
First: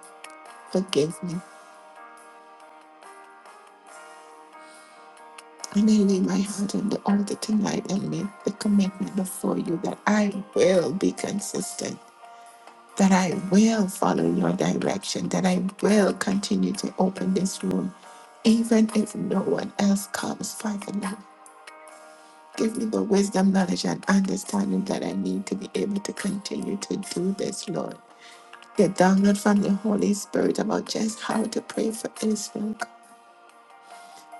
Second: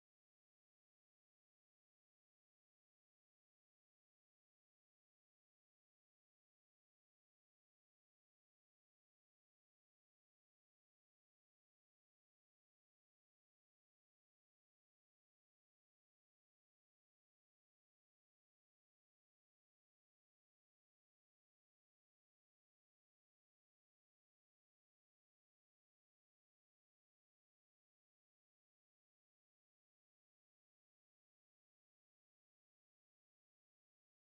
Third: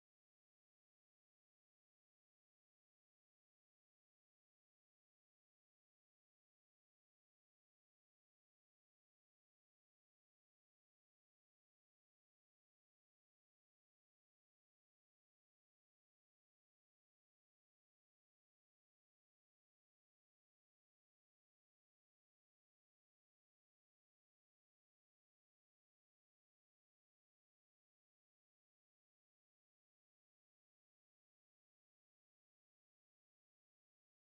A: forgive me. And I lay my heart on the altar tonight and make the commitment before you that I will be consistent, that I will follow your direction, that I will continue to open this room, even if no one else comes. Father God, give me the wisdom, knowledge, and understanding that I need to be able to continue to do this, Lord. the download from the Holy Spirit about just how to pray for Israel.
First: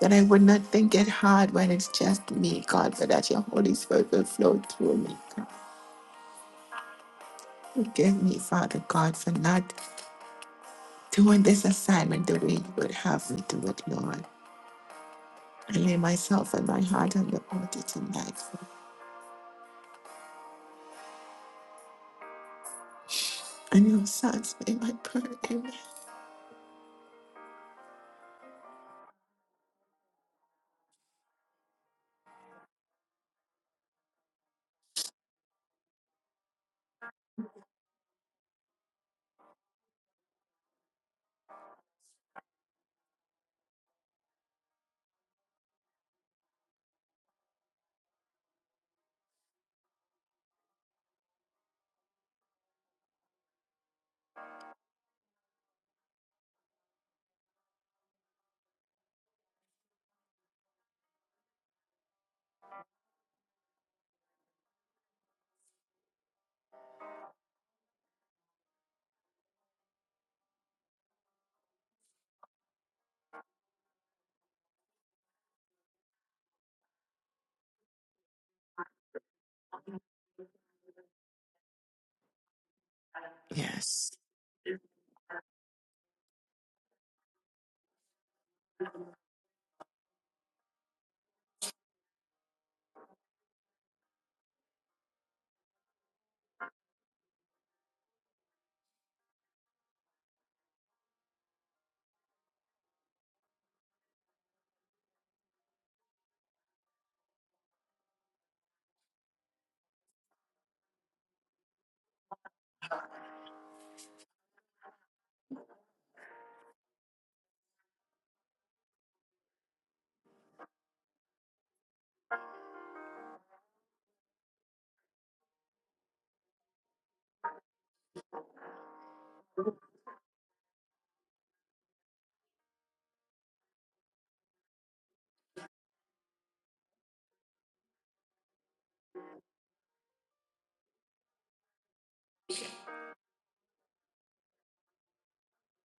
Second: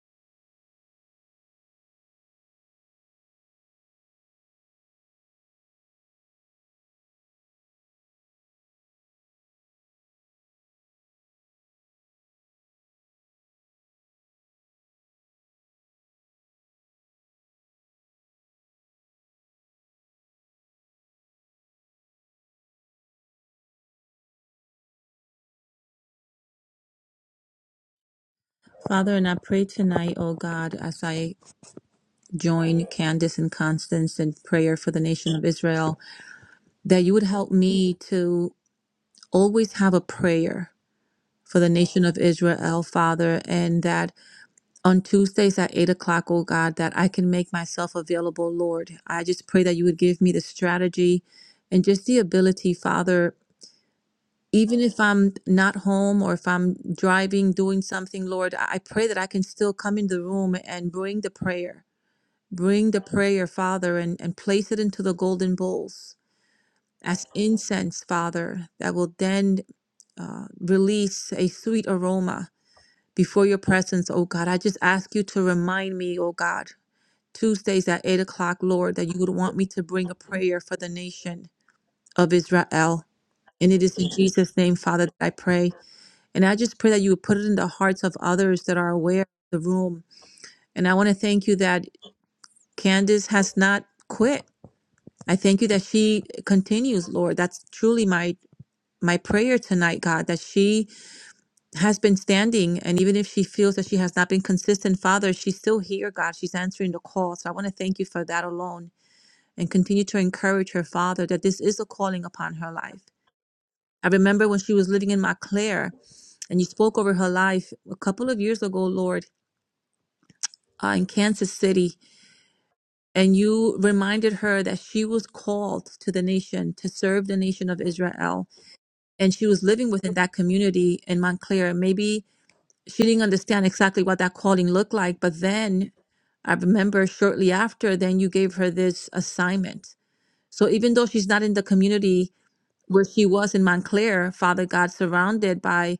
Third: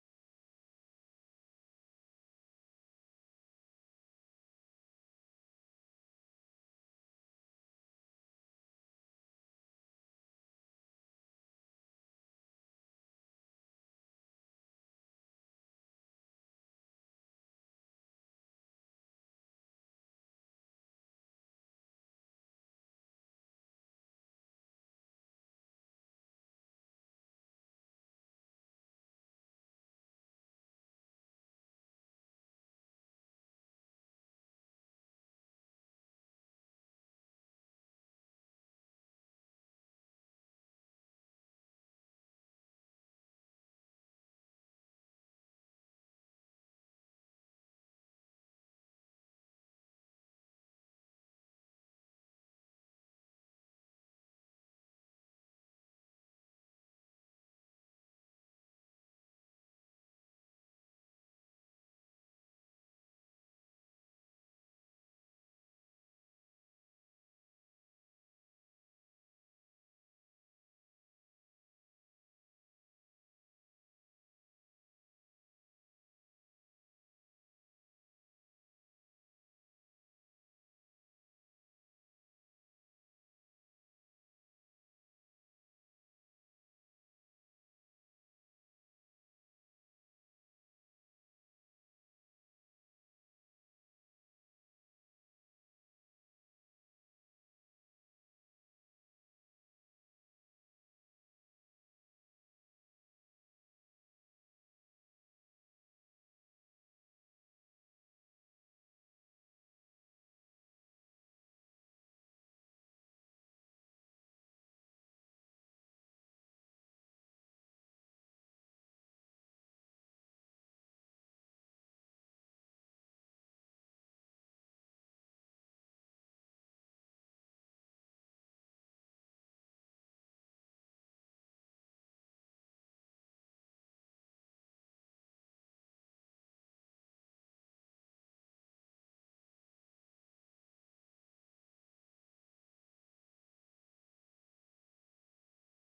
A: That I would not think it hard when it's just me, God, but that your Holy Spirit will flow through me. God. Forgive me, Father God, for not doing this assignment the way you would have me do it, Lord. I lay myself and my heart on the altar tonight. And your sons may my prayer. Amen.
B: Father, and I pray tonight, O God, as I join Candace and Constance in prayer for the nation of Israel, that you would help me to always have a prayer for the nation of Israel, Father, and that on Tuesdays at 8 o'clock, O God, that I can make myself available, Lord. I just pray that you would give me the strategy and just the ability, Father. Even if I'm not home or if I'm driving, doing something, Lord, I I pray that I can still come in the room and bring the prayer Bring the prayer, Father, and, and place it into the golden bowls as incense, Father, that will then uh, release a sweet aroma before your presence, oh God. I just ask you to remind me, oh God, Tuesdays at 8 o'clock, Lord, that you would want me to bring a prayer for the nation of Israel. And it is in
A: Yes.
B: Jesus' name, Father, that I pray. And I just pray that you would put it in the hearts of others that are aware of the room. And I want to thank you that Candace has not quit I thank you that she continues, Lord. That's truly my my prayer tonight, God, that she has been standing and even if she feels that she has not been consistent, Father, she's still here, God. She's answering the call. So I want to thank you for that alone and continue to encourage her, Father, that this is a calling upon her life. I remember when she was living in Montclair and you spoke over her life a couple of years ago, Lord, uh, in Kansas City, and you reminded her that she was called to the nation to serve the nation of Israel and she was living within that community in Montclair. Maybe she didn't understand exactly what that calling looked like, but then I remember shortly after, then you gave her this assignment. So even though she's not in the community where she was in Montclair, Father God, surrounded by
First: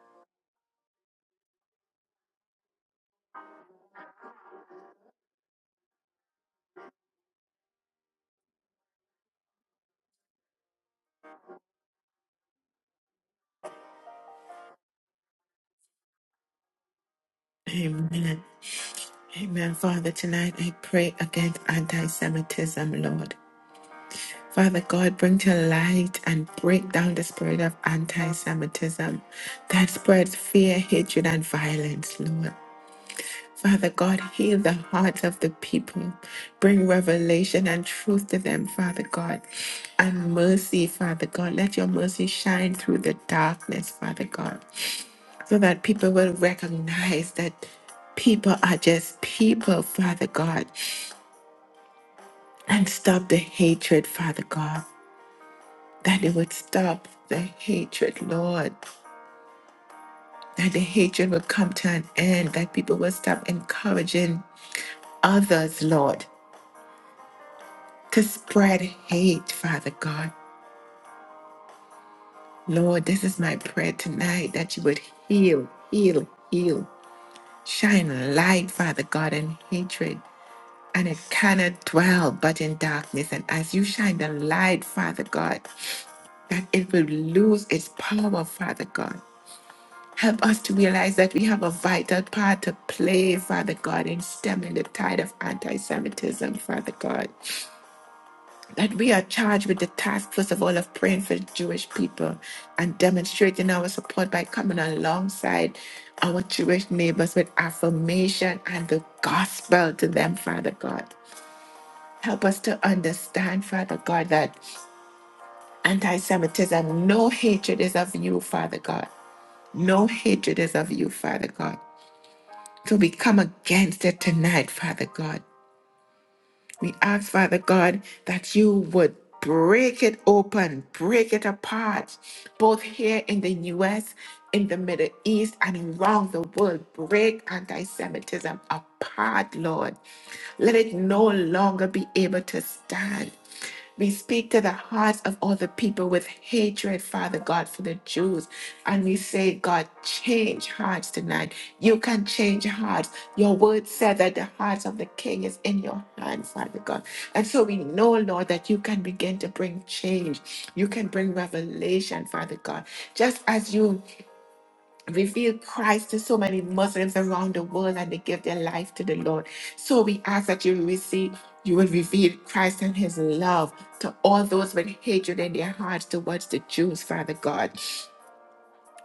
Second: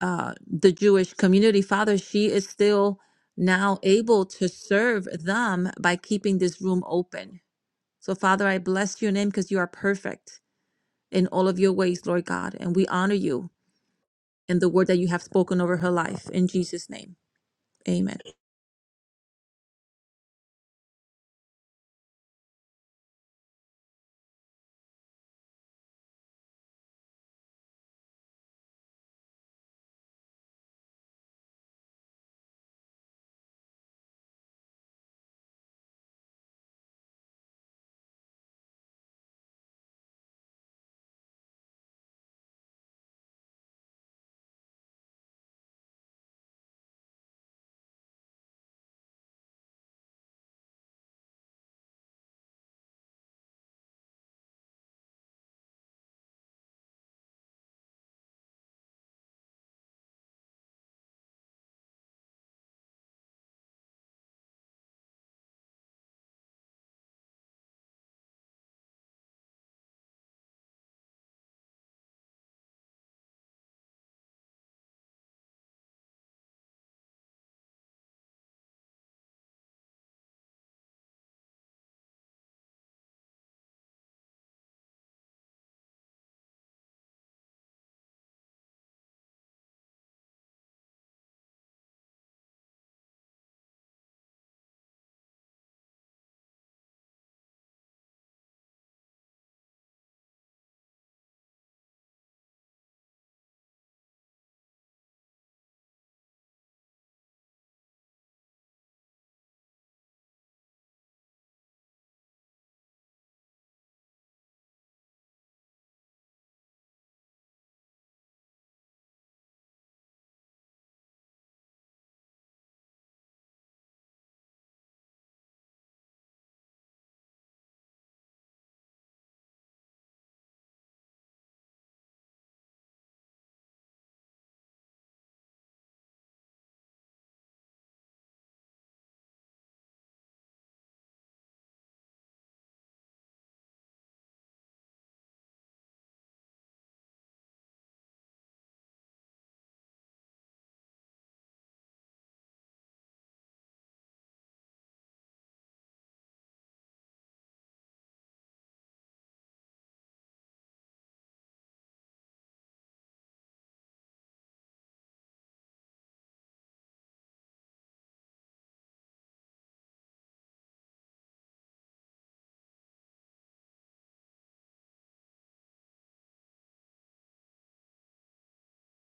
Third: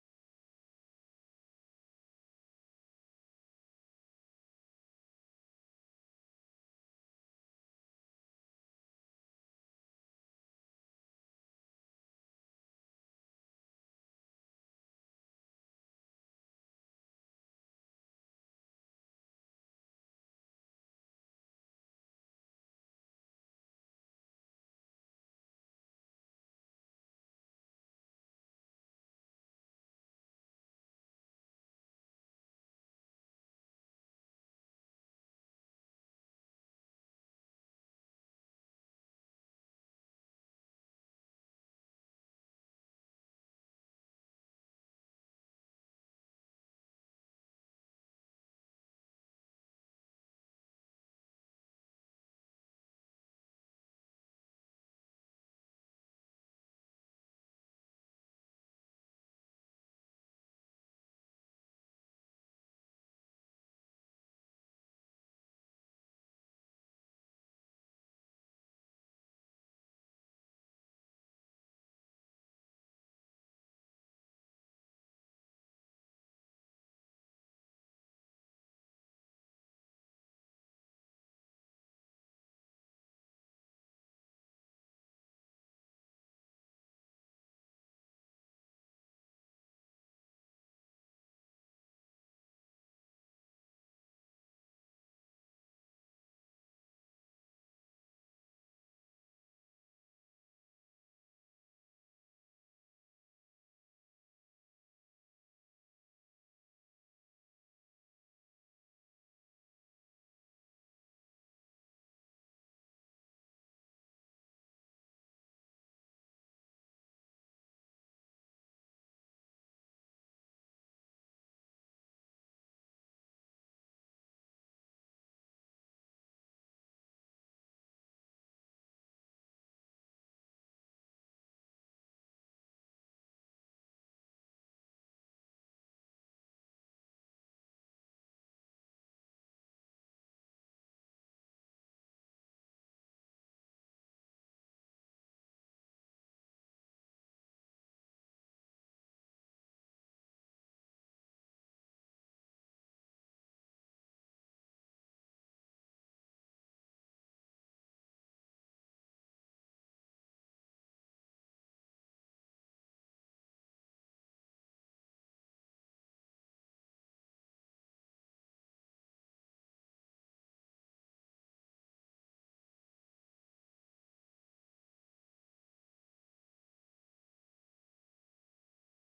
B: uh, the Jewish community, Father, she is still now able to serve them by keeping this room open. So, Father, I bless your name because you are perfect in all of your ways, Lord God, and we honor you and the word that you have spoken over her life. In Jesus' name, amen.
A: Amen. Amen. Father, tonight I pray against anti Semitism, Lord. Father God, bring to light and break down the spirit of anti Semitism that spreads fear, hatred, and violence, Lord. Father God, heal the hearts of the people. Bring revelation and truth to them, Father God, and mercy, Father God. Let your mercy shine through the darkness, Father God, so that people will recognize that people are just people, Father God, and stop the hatred, Father God. that it would stop the hatred, Lord, that the hatred would come to an end, that people would stop encouraging others, Lord, to spread hate, Father God. Lord, this is my prayer tonight that you would heal, heal, heal, shine light, Father God, in hatred. And it cannot dwell but in darkness. And as you shine the light, Father God, that it will lose its power, Father God Help us to realize that we have a vital part to play, Father God, in stemming the tide of anti Semitism, Father God. That we are charged with the task, first of all, of praying for Jewish people and demonstrating our support by coming alongside our Jewish neighbors with affirmation and the gospel to them, Father God. Help us to understand, Father God, that anti Semitism, no hatred is of you, Father God. No hatred is of you, Father God. So we come against it tonight, Father God. We ask, Father God, that you would break it open, break it apart, both here in the US, in the Middle East, and around the world. Break anti Semitism apart, Lord. Let it no longer be able to stand. We speak to the hearts of all the people with hatred, Father God, for the Jews. And we say, God, change hearts tonight. You can change hearts. Your word said that the heart of the king is in your hand, Father God. And so we know, Lord, that you can begin to bring change. You can bring revelation, Father God. Just as you reveal Christ to so many Muslims around the world and they give their life to the Lord. So we ask that you receive, you will reveal Christ and his love to all those with hatred in their hearts towards the Jews, Father God.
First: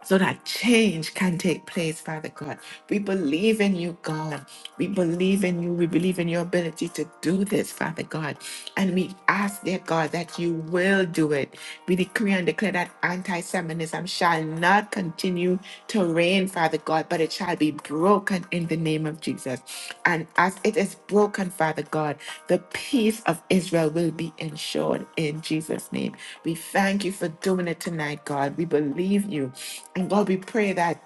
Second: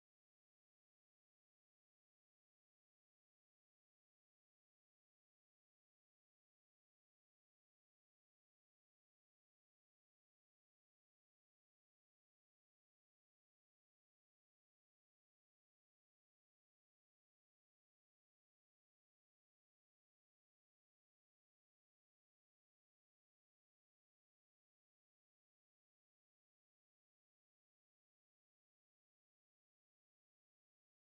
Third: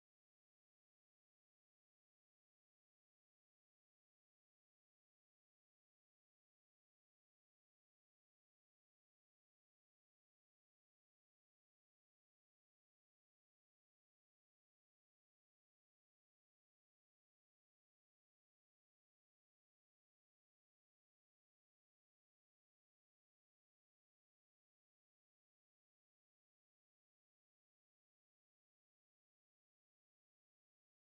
A: So that change can take place, Father God. We believe in you, God. We believe in you. We believe in your ability to do this, Father God. And we ask, dear God, that you will do it. We decree and declare that anti Semitism shall not continue you to reign, Father God, but it shall be broken in the name of Jesus. And as it is broken, Father God, the peace of Israel will be ensured in Jesus' name. We thank you for doing it tonight, God. We believe you. And God, we pray that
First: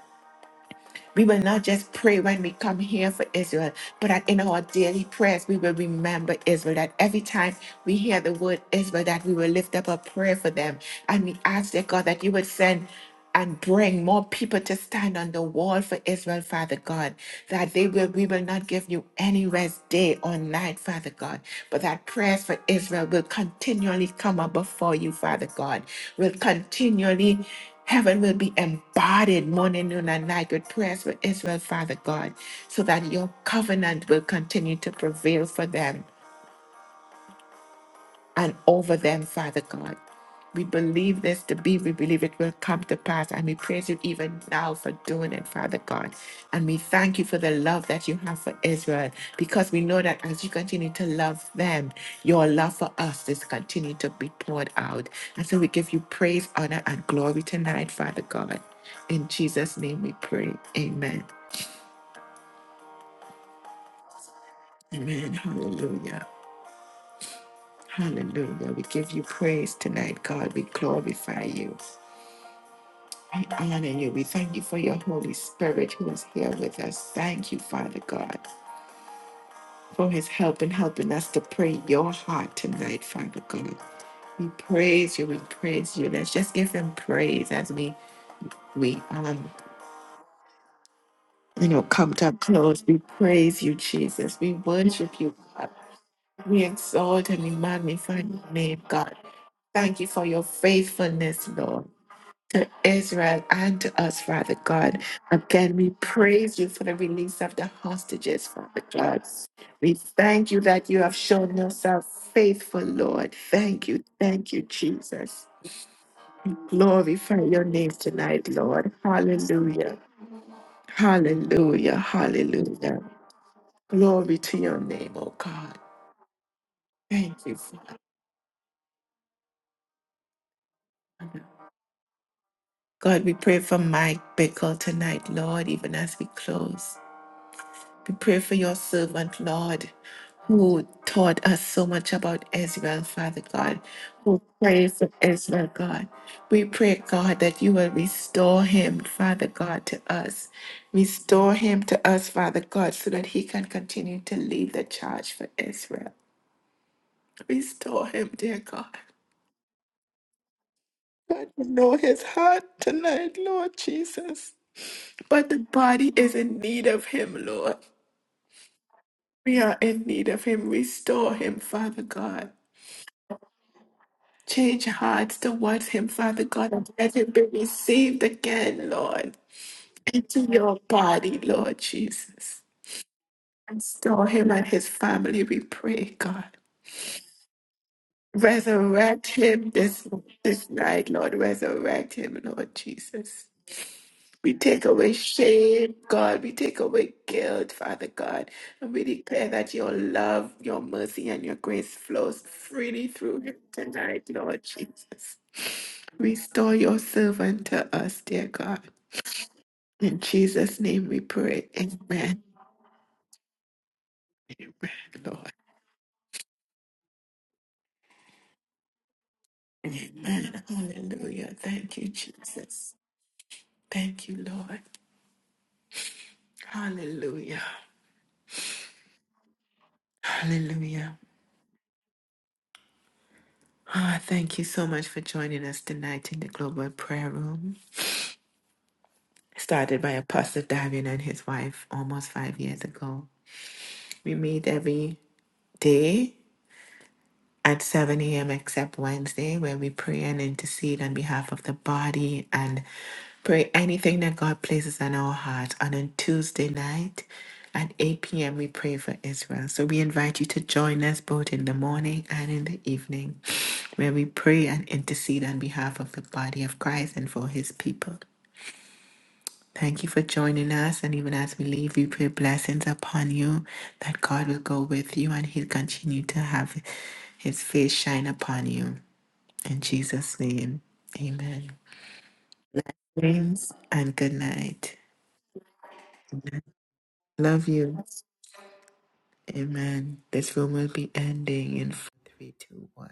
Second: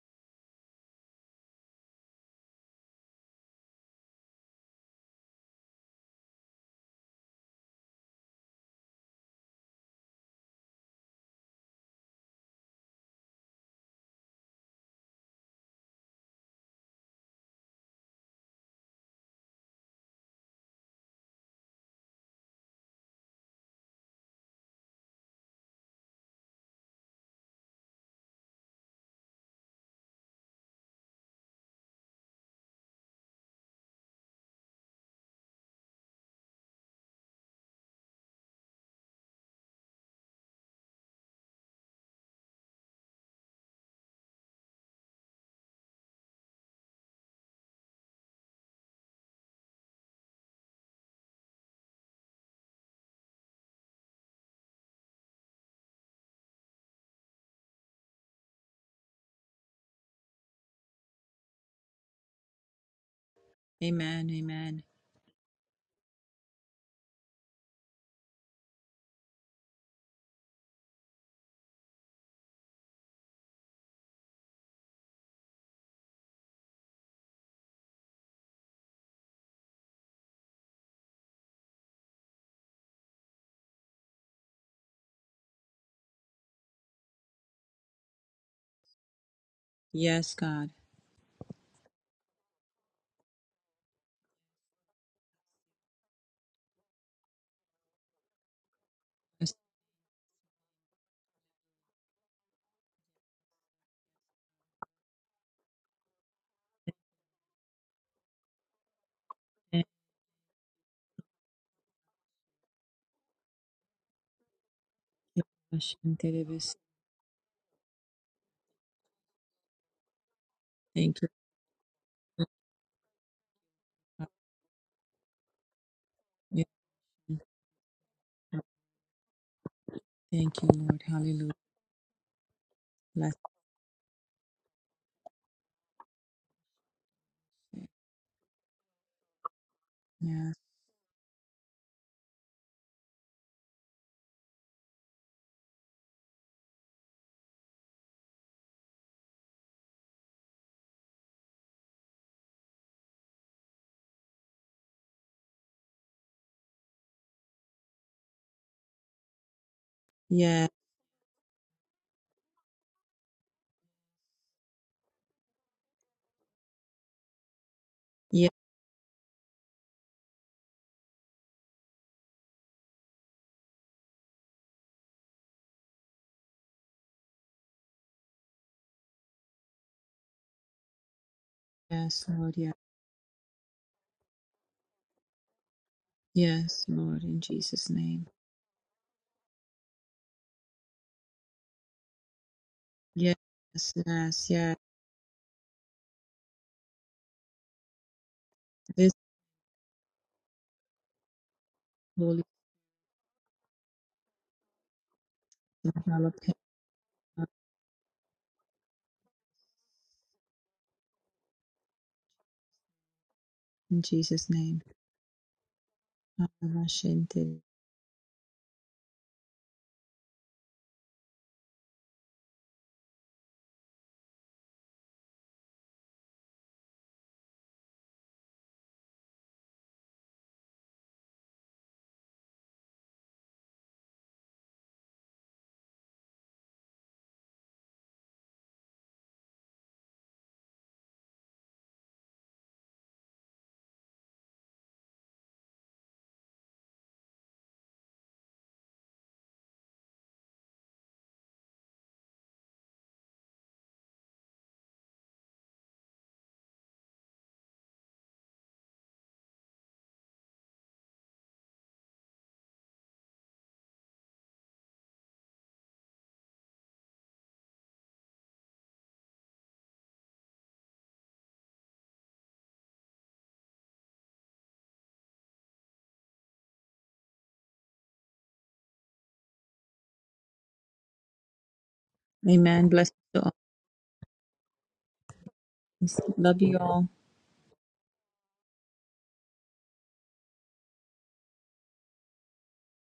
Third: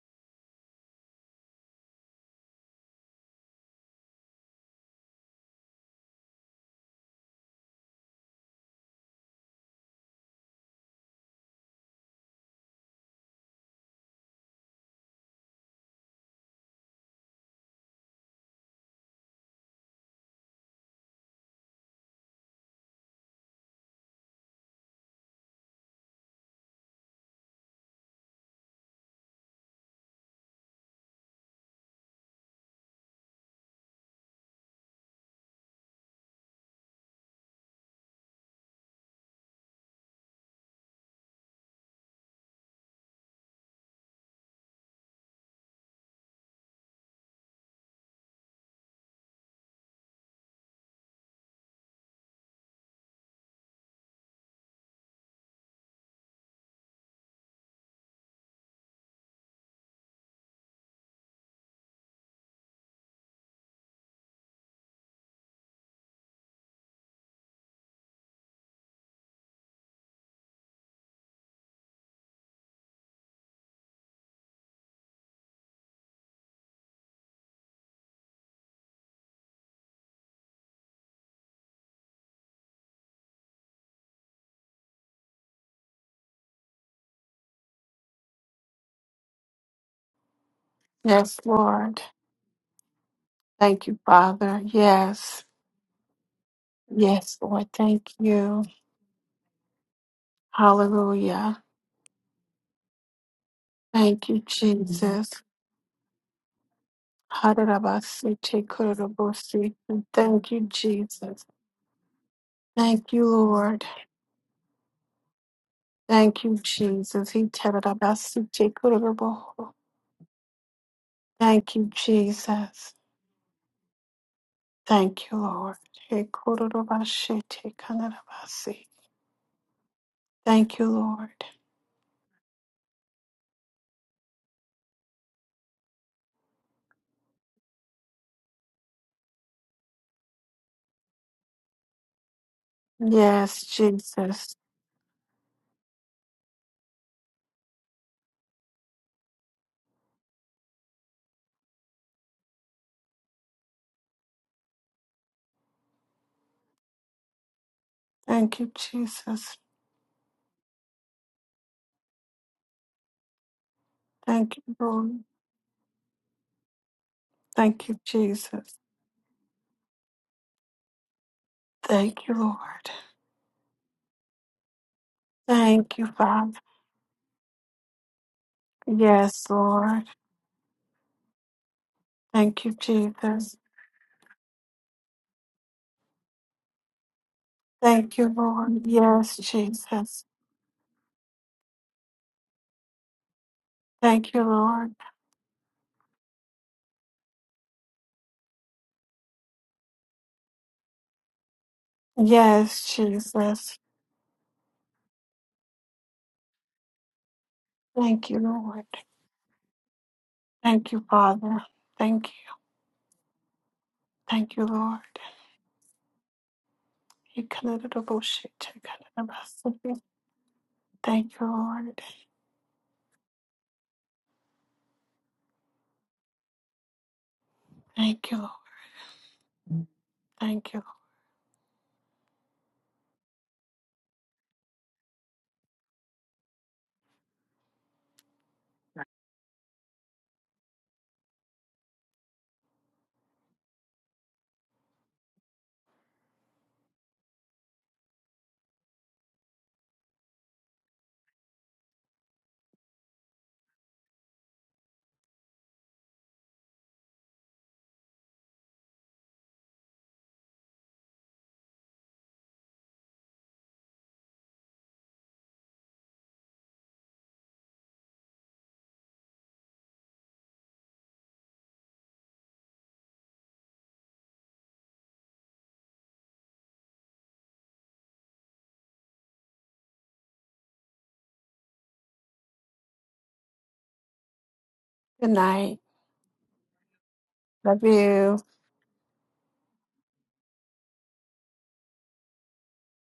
A: we will not just pray when we come here for Israel, but that in our daily prayers, we will remember Israel. That every time we hear the word Israel, that we will lift up a prayer for them. And we ask, dear God, that you would send and bring more people to stand on the wall for Israel, Father God, that they will we will not give you any rest day or night, Father God, but that prayers for Israel will continually come up before you, Father God, will continually Heaven will be embodied morning, noon, and night with prayers for Israel, Father God, so that your covenant will continue to prevail for them and over them, Father God. We believe this to be, we believe it will come to pass, and we praise you even now for doing it, Father God. And we thank you for the love that you have for Israel, because we know that as you continue to love them, your love for us is continuing to be poured out. And so we give you praise, honor, and glory tonight, Father God. In Jesus' name we pray. Amen.
B: Amen. Amen.
A: Amen. Hallelujah. Hallelujah. We give you praise tonight, God. We glorify you. We honor you. We thank you for your Holy Spirit who is here with us. Thank you, Father God, for his help in helping us to pray your heart tonight, Father God. We praise you. We praise you. Let's just give him praise as we we um
B: Yes, God.
C: Yes,
A: you know
C: Lord.
A: come to a close. We praise you,
C: Thank you,
A: Jesus. We
C: Father.
A: worship you,
C: Yes.
A: God. We exalt
C: Yes,
A: and we
C: Lord. Thank
A: magnify your
C: you.
A: name, God.
B: Yes,
A: Thank you for your faithfulness,
C: Hallelujah.
A: Lord. to Israel and to us,
C: Thank you,
A: Father God.
C: Jesus.
A: Again, we praise you for the release of the
C: Hadarabasi,
A: hostages, Father God.
C: Tekorobasi.
B: Thank
A: We thank
C: Thank
A: you
C: you,
A: that you have
C: Jesus.
A: shown yourself faithful,
C: Thank you,
A: Lord.
C: Lord.
A: Thank you. Thank you,
B: you.
A: Jesus.
C: Thank you,
B: Ashanterebes.
C: Jesus.
A: Glorify
C: He
A: your name tonight,
C: Tekorobasi,
A: Lord.
C: Tekorobo.
A: Hallelujah.
B: Thank you.
C: Thank you,
A: Hallelujah.
B: Lord
C: Jesus.
A: Hallelujah.
B: God.
A: Glory to your name,
C: Thank
A: oh
C: you, Lord.
A: God.
B: Yes,
A: Thank
C: Tekorobashi,
B: Lord.
A: you, Father.
C: Tekanarabasi.
B: Thank you,
C: Thank you,
B: Lord.
C: Lord.
B: Hallelujah.
A: God, we
B: Bless
A: pray for Mike Bickle tonight, Lord, even as we close.
B: you.
A: We pray for your servant, Lord,
B: Yes.
A: who taught us so much about Israel, Father
C: Yes,
A: God, who
C: Jesus.
A: prayed for Israel, God. We pray, God, that you will restore him, Father God, to us. Restore him to us, Father God, so that he can continue to lead the charge for Israel. Restore him,
C: Thank
A: dear
C: you,
A: God.
C: Jesus.
B: Yes.
A: God, you know his heart tonight, Lord Jesus.
C: Thank you, Lord.
A: But the body is in need of him, Lord.
C: Thank you,
B: Yes,
C: Jesus.
A: We are in need of him. Restore him, Father
C: Thank you,
A: God.
C: Lord.
A: Change hearts towards
C: Thank you,
A: him, Father
C: Father.
A: God, and let him be received again, Lord,
C: Yes, Lord.
A: into your body, Lord
B: yes, Lord.
A: Jesus.
C: Thank you,
B: Yes.
C: Jesus.
A: Restore him and his family, we pray, God.
B: Yes, Lord. In Jesus'
C: Thank
B: name.
C: you, Lord.
A: Resurrect
C: Yes,
A: him this,
C: Jesus.
A: this night, Lord. Resurrect him, Lord
B: Yes.
A: Jesus.
C: Thank you,
B: Yes.
A: We
B: Yes.
A: take
C: Lord.
A: away shame, God. We take away guilt, Father God. And we
B: This
A: declare that your love, your mercy, and your grace flows
B: holy
C: Yes,
A: freely through him
C: Jesus.
A: tonight, Lord Jesus.
B: envelop him
A: Restore your servant to us,
C: Thank you,
A: dear God.
C: Lord.
A: In Jesus'
C: Thank you,
A: name we
C: Father.
A: pray.
C: Thank you.
A: Amen.
B: in Jesus'
C: Thank you,
B: name.
A: Amen,
C: Lord.
A: Lord.
C: You
B: Ashantere.
C: committed a bullshit. You committed a mess.
A: Amen.
C: Thank you,
A: Hallelujah. Thank
C: Lord.
A: you, Jesus. Thank you, Lord. Hallelujah.
C: Thank you. Lord. Thank you.
A: Hallelujah. Ah, thank you so much for joining us tonight in the Global Prayer Room. started by Apostle Davian and his wife almost five years ago. We meet every day at 7 a.m. except Wednesday, where we pray and intercede on behalf of the body and pray anything that God places on our hearts. And on Tuesday night at 8 p.m., we pray for Israel. So we invite you to join us both in the morning and in the evening, where we pray and intercede on behalf of the body of Christ and for his people. Thank you for joining us. And even as we leave, we pray blessings upon you, that God will go with you and he'll continue to have his face shine upon you. In Jesus' name, amen.
B: Amen. Bless you all.
A: Thanks and good night.
C: Good night.
B: Love you all.
A: Love
C: Love
A: you.
C: you.
A: Amen. This room will be ending in three, two, one.